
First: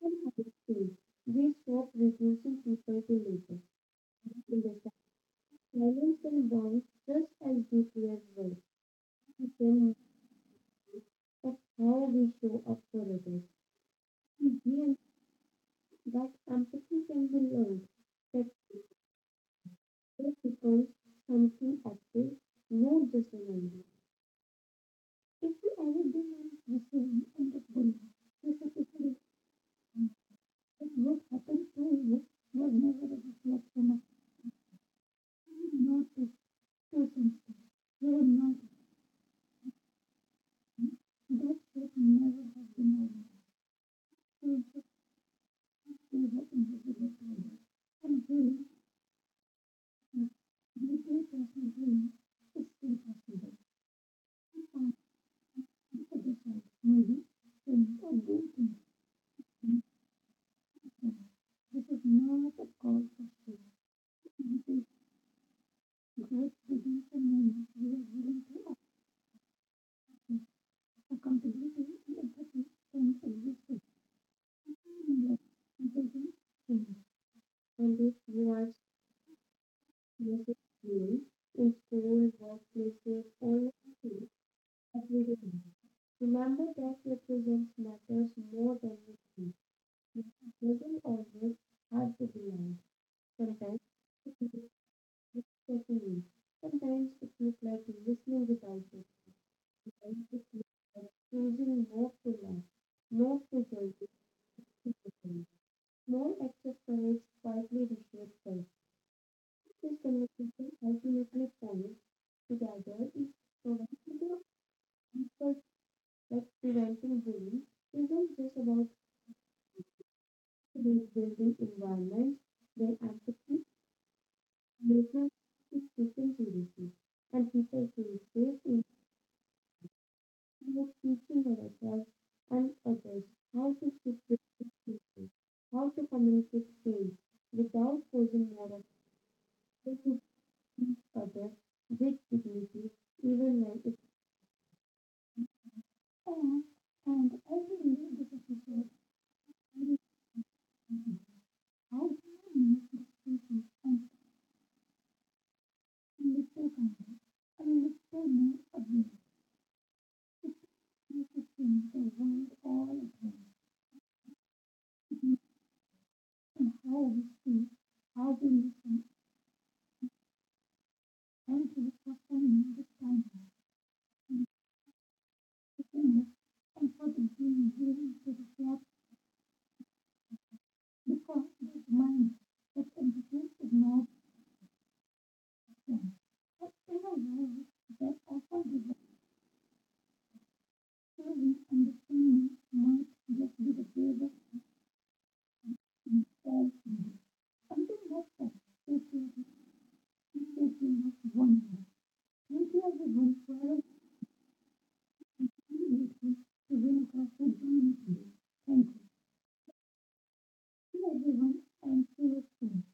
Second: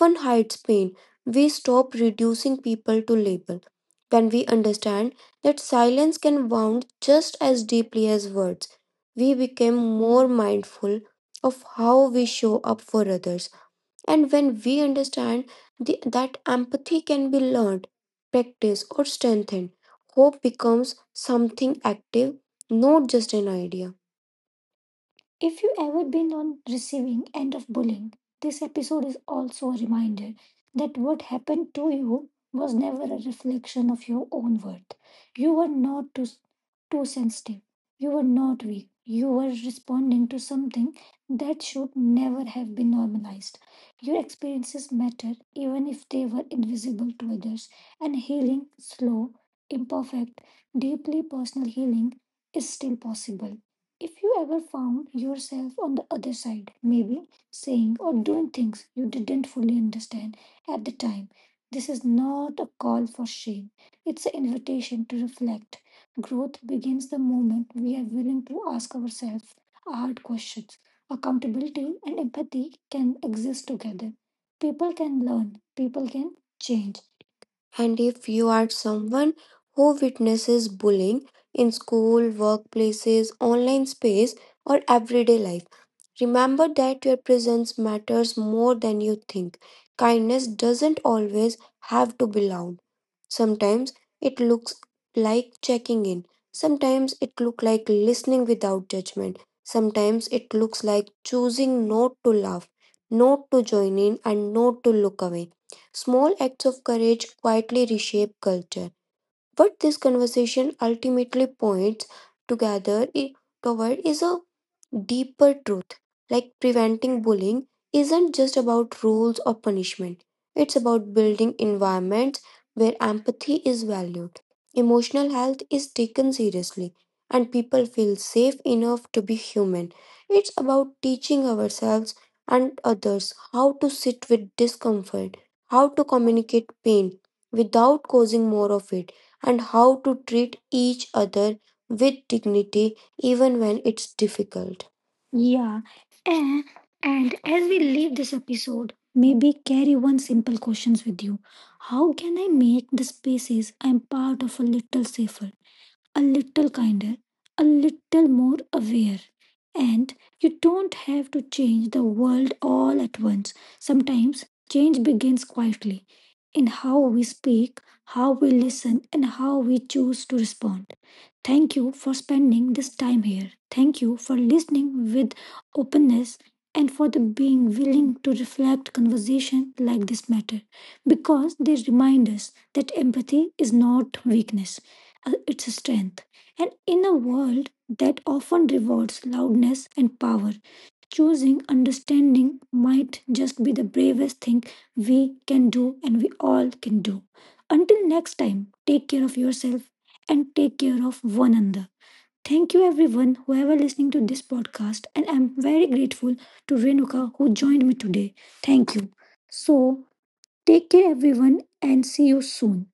Speaker 2: full of its
Speaker 1: hides
Speaker 2: change,
Speaker 1: pain, we
Speaker 2: we stop
Speaker 1: stop reducing
Speaker 2: reducing
Speaker 1: people
Speaker 2: people to
Speaker 1: to
Speaker 2: labor.
Speaker 1: label. When we
Speaker 2: Understand
Speaker 1: understand that silence
Speaker 2: silence
Speaker 1: can
Speaker 2: and bonds
Speaker 1: wound
Speaker 2: just
Speaker 1: just
Speaker 2: as
Speaker 1: as deeply
Speaker 2: deeply as
Speaker 1: as
Speaker 2: well.
Speaker 1: words, we
Speaker 2: We
Speaker 1: become
Speaker 2: can
Speaker 1: more mindful
Speaker 2: of
Speaker 1: of
Speaker 2: how
Speaker 1: how
Speaker 2: we
Speaker 1: we
Speaker 2: show
Speaker 1: show up
Speaker 2: up for
Speaker 1: for
Speaker 2: others.
Speaker 1: others. And
Speaker 2: We
Speaker 1: when we
Speaker 2: learn
Speaker 1: understand
Speaker 2: that
Speaker 1: that empathy
Speaker 2: empathy can
Speaker 1: can be
Speaker 2: be learned,
Speaker 1: learned,
Speaker 2: that
Speaker 1: practiced, or strengthened,
Speaker 2: give
Speaker 1: hope
Speaker 2: people
Speaker 1: becomes
Speaker 2: something
Speaker 1: something
Speaker 2: active,
Speaker 1: active,
Speaker 2: not
Speaker 1: not just
Speaker 2: just a
Speaker 1: an
Speaker 2: number.
Speaker 1: idea.
Speaker 2: If
Speaker 1: If
Speaker 2: you
Speaker 1: you
Speaker 2: ever
Speaker 1: ever been
Speaker 2: been on
Speaker 1: on
Speaker 2: receiving
Speaker 1: receiving end
Speaker 2: end
Speaker 1: of
Speaker 2: of bullying,
Speaker 1: bullying, this episode
Speaker 2: specifically
Speaker 1: is also a reminder
Speaker 2: that
Speaker 1: that
Speaker 2: what
Speaker 1: what
Speaker 2: happened
Speaker 1: happened
Speaker 2: to
Speaker 1: to
Speaker 2: you
Speaker 1: you was
Speaker 2: was
Speaker 1: never
Speaker 2: never
Speaker 1: a
Speaker 2: a
Speaker 1: reflection
Speaker 2: reflection of
Speaker 1: of your own worth. You were
Speaker 2: you are not
Speaker 1: not
Speaker 2: this
Speaker 1: too
Speaker 2: person,
Speaker 1: sensitive. You
Speaker 2: you
Speaker 1: were
Speaker 2: are not
Speaker 1: not weak. You were responding to something
Speaker 2: that
Speaker 1: that
Speaker 2: should
Speaker 1: should
Speaker 2: never
Speaker 1: never
Speaker 2: have
Speaker 1: have been
Speaker 2: been known.
Speaker 1: normalized. Your
Speaker 2: You should
Speaker 1: experiences matter even if
Speaker 2: be
Speaker 1: they
Speaker 2: the
Speaker 1: were
Speaker 2: individual
Speaker 1: invisible to
Speaker 2: player.
Speaker 1: others, and
Speaker 2: And really,
Speaker 1: healing, slow,
Speaker 2: yes,
Speaker 1: imperfect, deeply
Speaker 2: deeply
Speaker 1: personal
Speaker 2: personal
Speaker 1: healing
Speaker 2: healing
Speaker 1: is
Speaker 2: is
Speaker 1: still
Speaker 2: still
Speaker 1: possible.
Speaker 2: possible.
Speaker 1: If you ever
Speaker 2: You can't
Speaker 1: found yourself on the
Speaker 2: be a
Speaker 1: other
Speaker 2: different
Speaker 1: side,
Speaker 2: maybe,
Speaker 1: maybe
Speaker 2: and
Speaker 1: saying
Speaker 2: you
Speaker 1: or
Speaker 2: are
Speaker 1: doing
Speaker 2: doing things.
Speaker 1: things you didn't fully understand at the time,
Speaker 2: This
Speaker 1: this
Speaker 2: is
Speaker 1: is
Speaker 2: not
Speaker 1: not
Speaker 2: a
Speaker 1: a
Speaker 2: call
Speaker 1: call for
Speaker 2: for
Speaker 1: shame. It's an
Speaker 2: shame. And
Speaker 1: invitation to reflect.
Speaker 2: this was
Speaker 1: Growth begins the
Speaker 2: music
Speaker 1: moment we are willing
Speaker 2: used
Speaker 1: to
Speaker 2: in
Speaker 1: ask ourselves hard questions. Accountability and empathy can exist together. People can learn, people can change. And if you are someone who witnesses bullying in school,
Speaker 2: school, workplaces,
Speaker 1: workplaces,
Speaker 2: online,
Speaker 1: online
Speaker 2: too,
Speaker 1: space, or everyday
Speaker 2: everyday.
Speaker 1: life,
Speaker 2: Remember
Speaker 1: remember
Speaker 2: that
Speaker 1: that your
Speaker 2: represents
Speaker 1: presence
Speaker 2: matters.
Speaker 1: matters more than you think. Kindness doesn't always have to be loud.
Speaker 2: Sometimes
Speaker 1: Sometimes it
Speaker 2: it
Speaker 1: looks
Speaker 2: looks
Speaker 1: like
Speaker 2: like
Speaker 1: checking
Speaker 2: a.
Speaker 1: in.
Speaker 2: Sometimes
Speaker 1: Sometimes it looks
Speaker 2: like
Speaker 1: like
Speaker 2: listening
Speaker 1: listening
Speaker 2: without
Speaker 1: without
Speaker 2: it.
Speaker 1: judgment. Sometimes it looks like
Speaker 2: Choosing
Speaker 1: choosing
Speaker 2: not
Speaker 1: not to
Speaker 2: filler, laugh,
Speaker 1: laugh,
Speaker 2: not
Speaker 1: not
Speaker 2: to
Speaker 1: to join
Speaker 2: judge,
Speaker 1: in, and not to look away.
Speaker 2: small
Speaker 1: Small
Speaker 2: acts
Speaker 1: acts
Speaker 2: of
Speaker 1: of
Speaker 2: courage
Speaker 1: courage
Speaker 2: quietly
Speaker 1: quietly
Speaker 2: reshape
Speaker 1: reshape
Speaker 2: life.
Speaker 1: culture. What
Speaker 2: This
Speaker 1: this conversation
Speaker 2: conversation
Speaker 1: ultimately
Speaker 2: ultimately points
Speaker 1: points together
Speaker 2: together is
Speaker 1: i- toward
Speaker 2: preventing
Speaker 1: is a
Speaker 2: the
Speaker 1: deeper
Speaker 2: effort
Speaker 1: truth.
Speaker 2: that
Speaker 1: Like
Speaker 2: preventing
Speaker 1: preventing
Speaker 2: bullying
Speaker 1: bullying
Speaker 2: isn't
Speaker 1: isn't
Speaker 2: just
Speaker 1: just
Speaker 2: about
Speaker 1: about rules or punishment, it's about building
Speaker 2: building
Speaker 1: environments
Speaker 2: environments
Speaker 1: where
Speaker 2: where
Speaker 1: empathy
Speaker 2: empathy,
Speaker 1: is valued,
Speaker 2: listening
Speaker 1: emotional health
Speaker 2: is
Speaker 1: is taken
Speaker 2: taken seriously
Speaker 1: seriously,
Speaker 2: and
Speaker 1: and people
Speaker 2: people
Speaker 1: feel
Speaker 2: feel
Speaker 1: safe
Speaker 2: safe in.
Speaker 1: enough to be human. It's
Speaker 2: Like
Speaker 1: about teaching
Speaker 2: teaching ourselves
Speaker 1: ourselves
Speaker 2: and
Speaker 1: and
Speaker 2: others
Speaker 1: others
Speaker 2: how
Speaker 1: how to
Speaker 2: to speak
Speaker 1: sit
Speaker 2: with
Speaker 1: with
Speaker 2: dignity,
Speaker 1: discomfort, how
Speaker 2: how
Speaker 1: to
Speaker 2: to
Speaker 1: communicate
Speaker 2: communicate faith
Speaker 1: pain without
Speaker 2: without
Speaker 1: causing
Speaker 2: causing
Speaker 1: more
Speaker 2: more of
Speaker 1: of it and how to
Speaker 2: to
Speaker 1: treat
Speaker 2: each
Speaker 1: each
Speaker 2: other
Speaker 1: other
Speaker 2: with
Speaker 1: with
Speaker 2: dignity,
Speaker 1: dignity even
Speaker 2: even
Speaker 1: when
Speaker 2: when it's.
Speaker 1: it's difficult. Yeah. And,
Speaker 2: And and
Speaker 1: and
Speaker 2: as
Speaker 1: as
Speaker 2: we
Speaker 1: we leave
Speaker 2: leave this
Speaker 1: this
Speaker 2: episode,
Speaker 1: episode, maybe
Speaker 2: we
Speaker 1: carry
Speaker 2: will
Speaker 1: one simple question
Speaker 2: see
Speaker 1: with you.
Speaker 2: how
Speaker 1: How can I
Speaker 2: human
Speaker 1: make the
Speaker 2: needs expression
Speaker 1: spaces I'm part of a little safer, a
Speaker 2: and
Speaker 1: little
Speaker 2: little
Speaker 1: kinder,
Speaker 2: kindness, a
Speaker 1: a little
Speaker 2: little
Speaker 1: more
Speaker 2: more
Speaker 1: aware?
Speaker 2: abuse,
Speaker 1: And you don't have to
Speaker 2: little change
Speaker 1: change
Speaker 2: the
Speaker 1: the
Speaker 2: world
Speaker 1: world
Speaker 2: all
Speaker 1: all
Speaker 2: at
Speaker 1: at once.
Speaker 2: once,
Speaker 1: Sometimes change begins quietly in
Speaker 2: and
Speaker 1: how
Speaker 2: how
Speaker 1: we
Speaker 2: we speak,
Speaker 1: speak, how
Speaker 2: how we
Speaker 1: we listen,
Speaker 2: listen,
Speaker 1: and how we choose to respond.
Speaker 2: and
Speaker 1: Thank
Speaker 2: to
Speaker 1: you for
Speaker 2: often
Speaker 1: spending
Speaker 2: mean the
Speaker 1: this time
Speaker 2: time.
Speaker 1: here. Thank you for listening with
Speaker 2: Opinion
Speaker 1: openness
Speaker 2: and
Speaker 1: and
Speaker 2: for
Speaker 1: for the
Speaker 2: the
Speaker 1: being
Speaker 2: human healing
Speaker 1: willing to
Speaker 2: to the death,
Speaker 1: reflect, conversation like this matter
Speaker 2: because
Speaker 1: because they
Speaker 2: this
Speaker 1: remind
Speaker 2: mind
Speaker 1: us
Speaker 2: that
Speaker 1: that empathy
Speaker 2: entertains the
Speaker 1: is
Speaker 2: mouth
Speaker 1: not weakness, its
Speaker 2: them.
Speaker 1: strength. And
Speaker 2: But in
Speaker 1: in
Speaker 2: a
Speaker 1: a
Speaker 2: way
Speaker 1: world
Speaker 2: that
Speaker 1: that
Speaker 2: offer
Speaker 1: often
Speaker 2: the
Speaker 1: rewards loudness and power,
Speaker 2: truly
Speaker 1: choosing
Speaker 2: understanding
Speaker 1: understanding
Speaker 2: might
Speaker 1: might
Speaker 2: just
Speaker 1: just
Speaker 2: be
Speaker 1: be
Speaker 2: the
Speaker 1: the
Speaker 2: favor
Speaker 1: bravest thing we can do and we
Speaker 2: itself.
Speaker 1: all can do.
Speaker 2: Something
Speaker 1: Until
Speaker 2: that
Speaker 1: next
Speaker 2: says
Speaker 1: time, take care of yourself and
Speaker 2: that
Speaker 1: take
Speaker 2: you
Speaker 1: care of
Speaker 2: must
Speaker 1: one
Speaker 2: wonder.
Speaker 1: another. Thank
Speaker 2: Maybe
Speaker 1: you,
Speaker 2: everyone
Speaker 1: everyone, whoever
Speaker 2: wherever
Speaker 1: listening to this podcast, and I'm
Speaker 2: he
Speaker 1: very
Speaker 2: is to
Speaker 1: grateful to
Speaker 2: win across
Speaker 1: Renuka
Speaker 2: the
Speaker 1: who joined me
Speaker 2: human.
Speaker 1: today.
Speaker 2: Thank
Speaker 1: Thank
Speaker 2: you
Speaker 1: you. So, take care, everyone,
Speaker 2: everyone,
Speaker 1: and
Speaker 2: and see
Speaker 1: see you
Speaker 2: you soon.
Speaker 1: soon.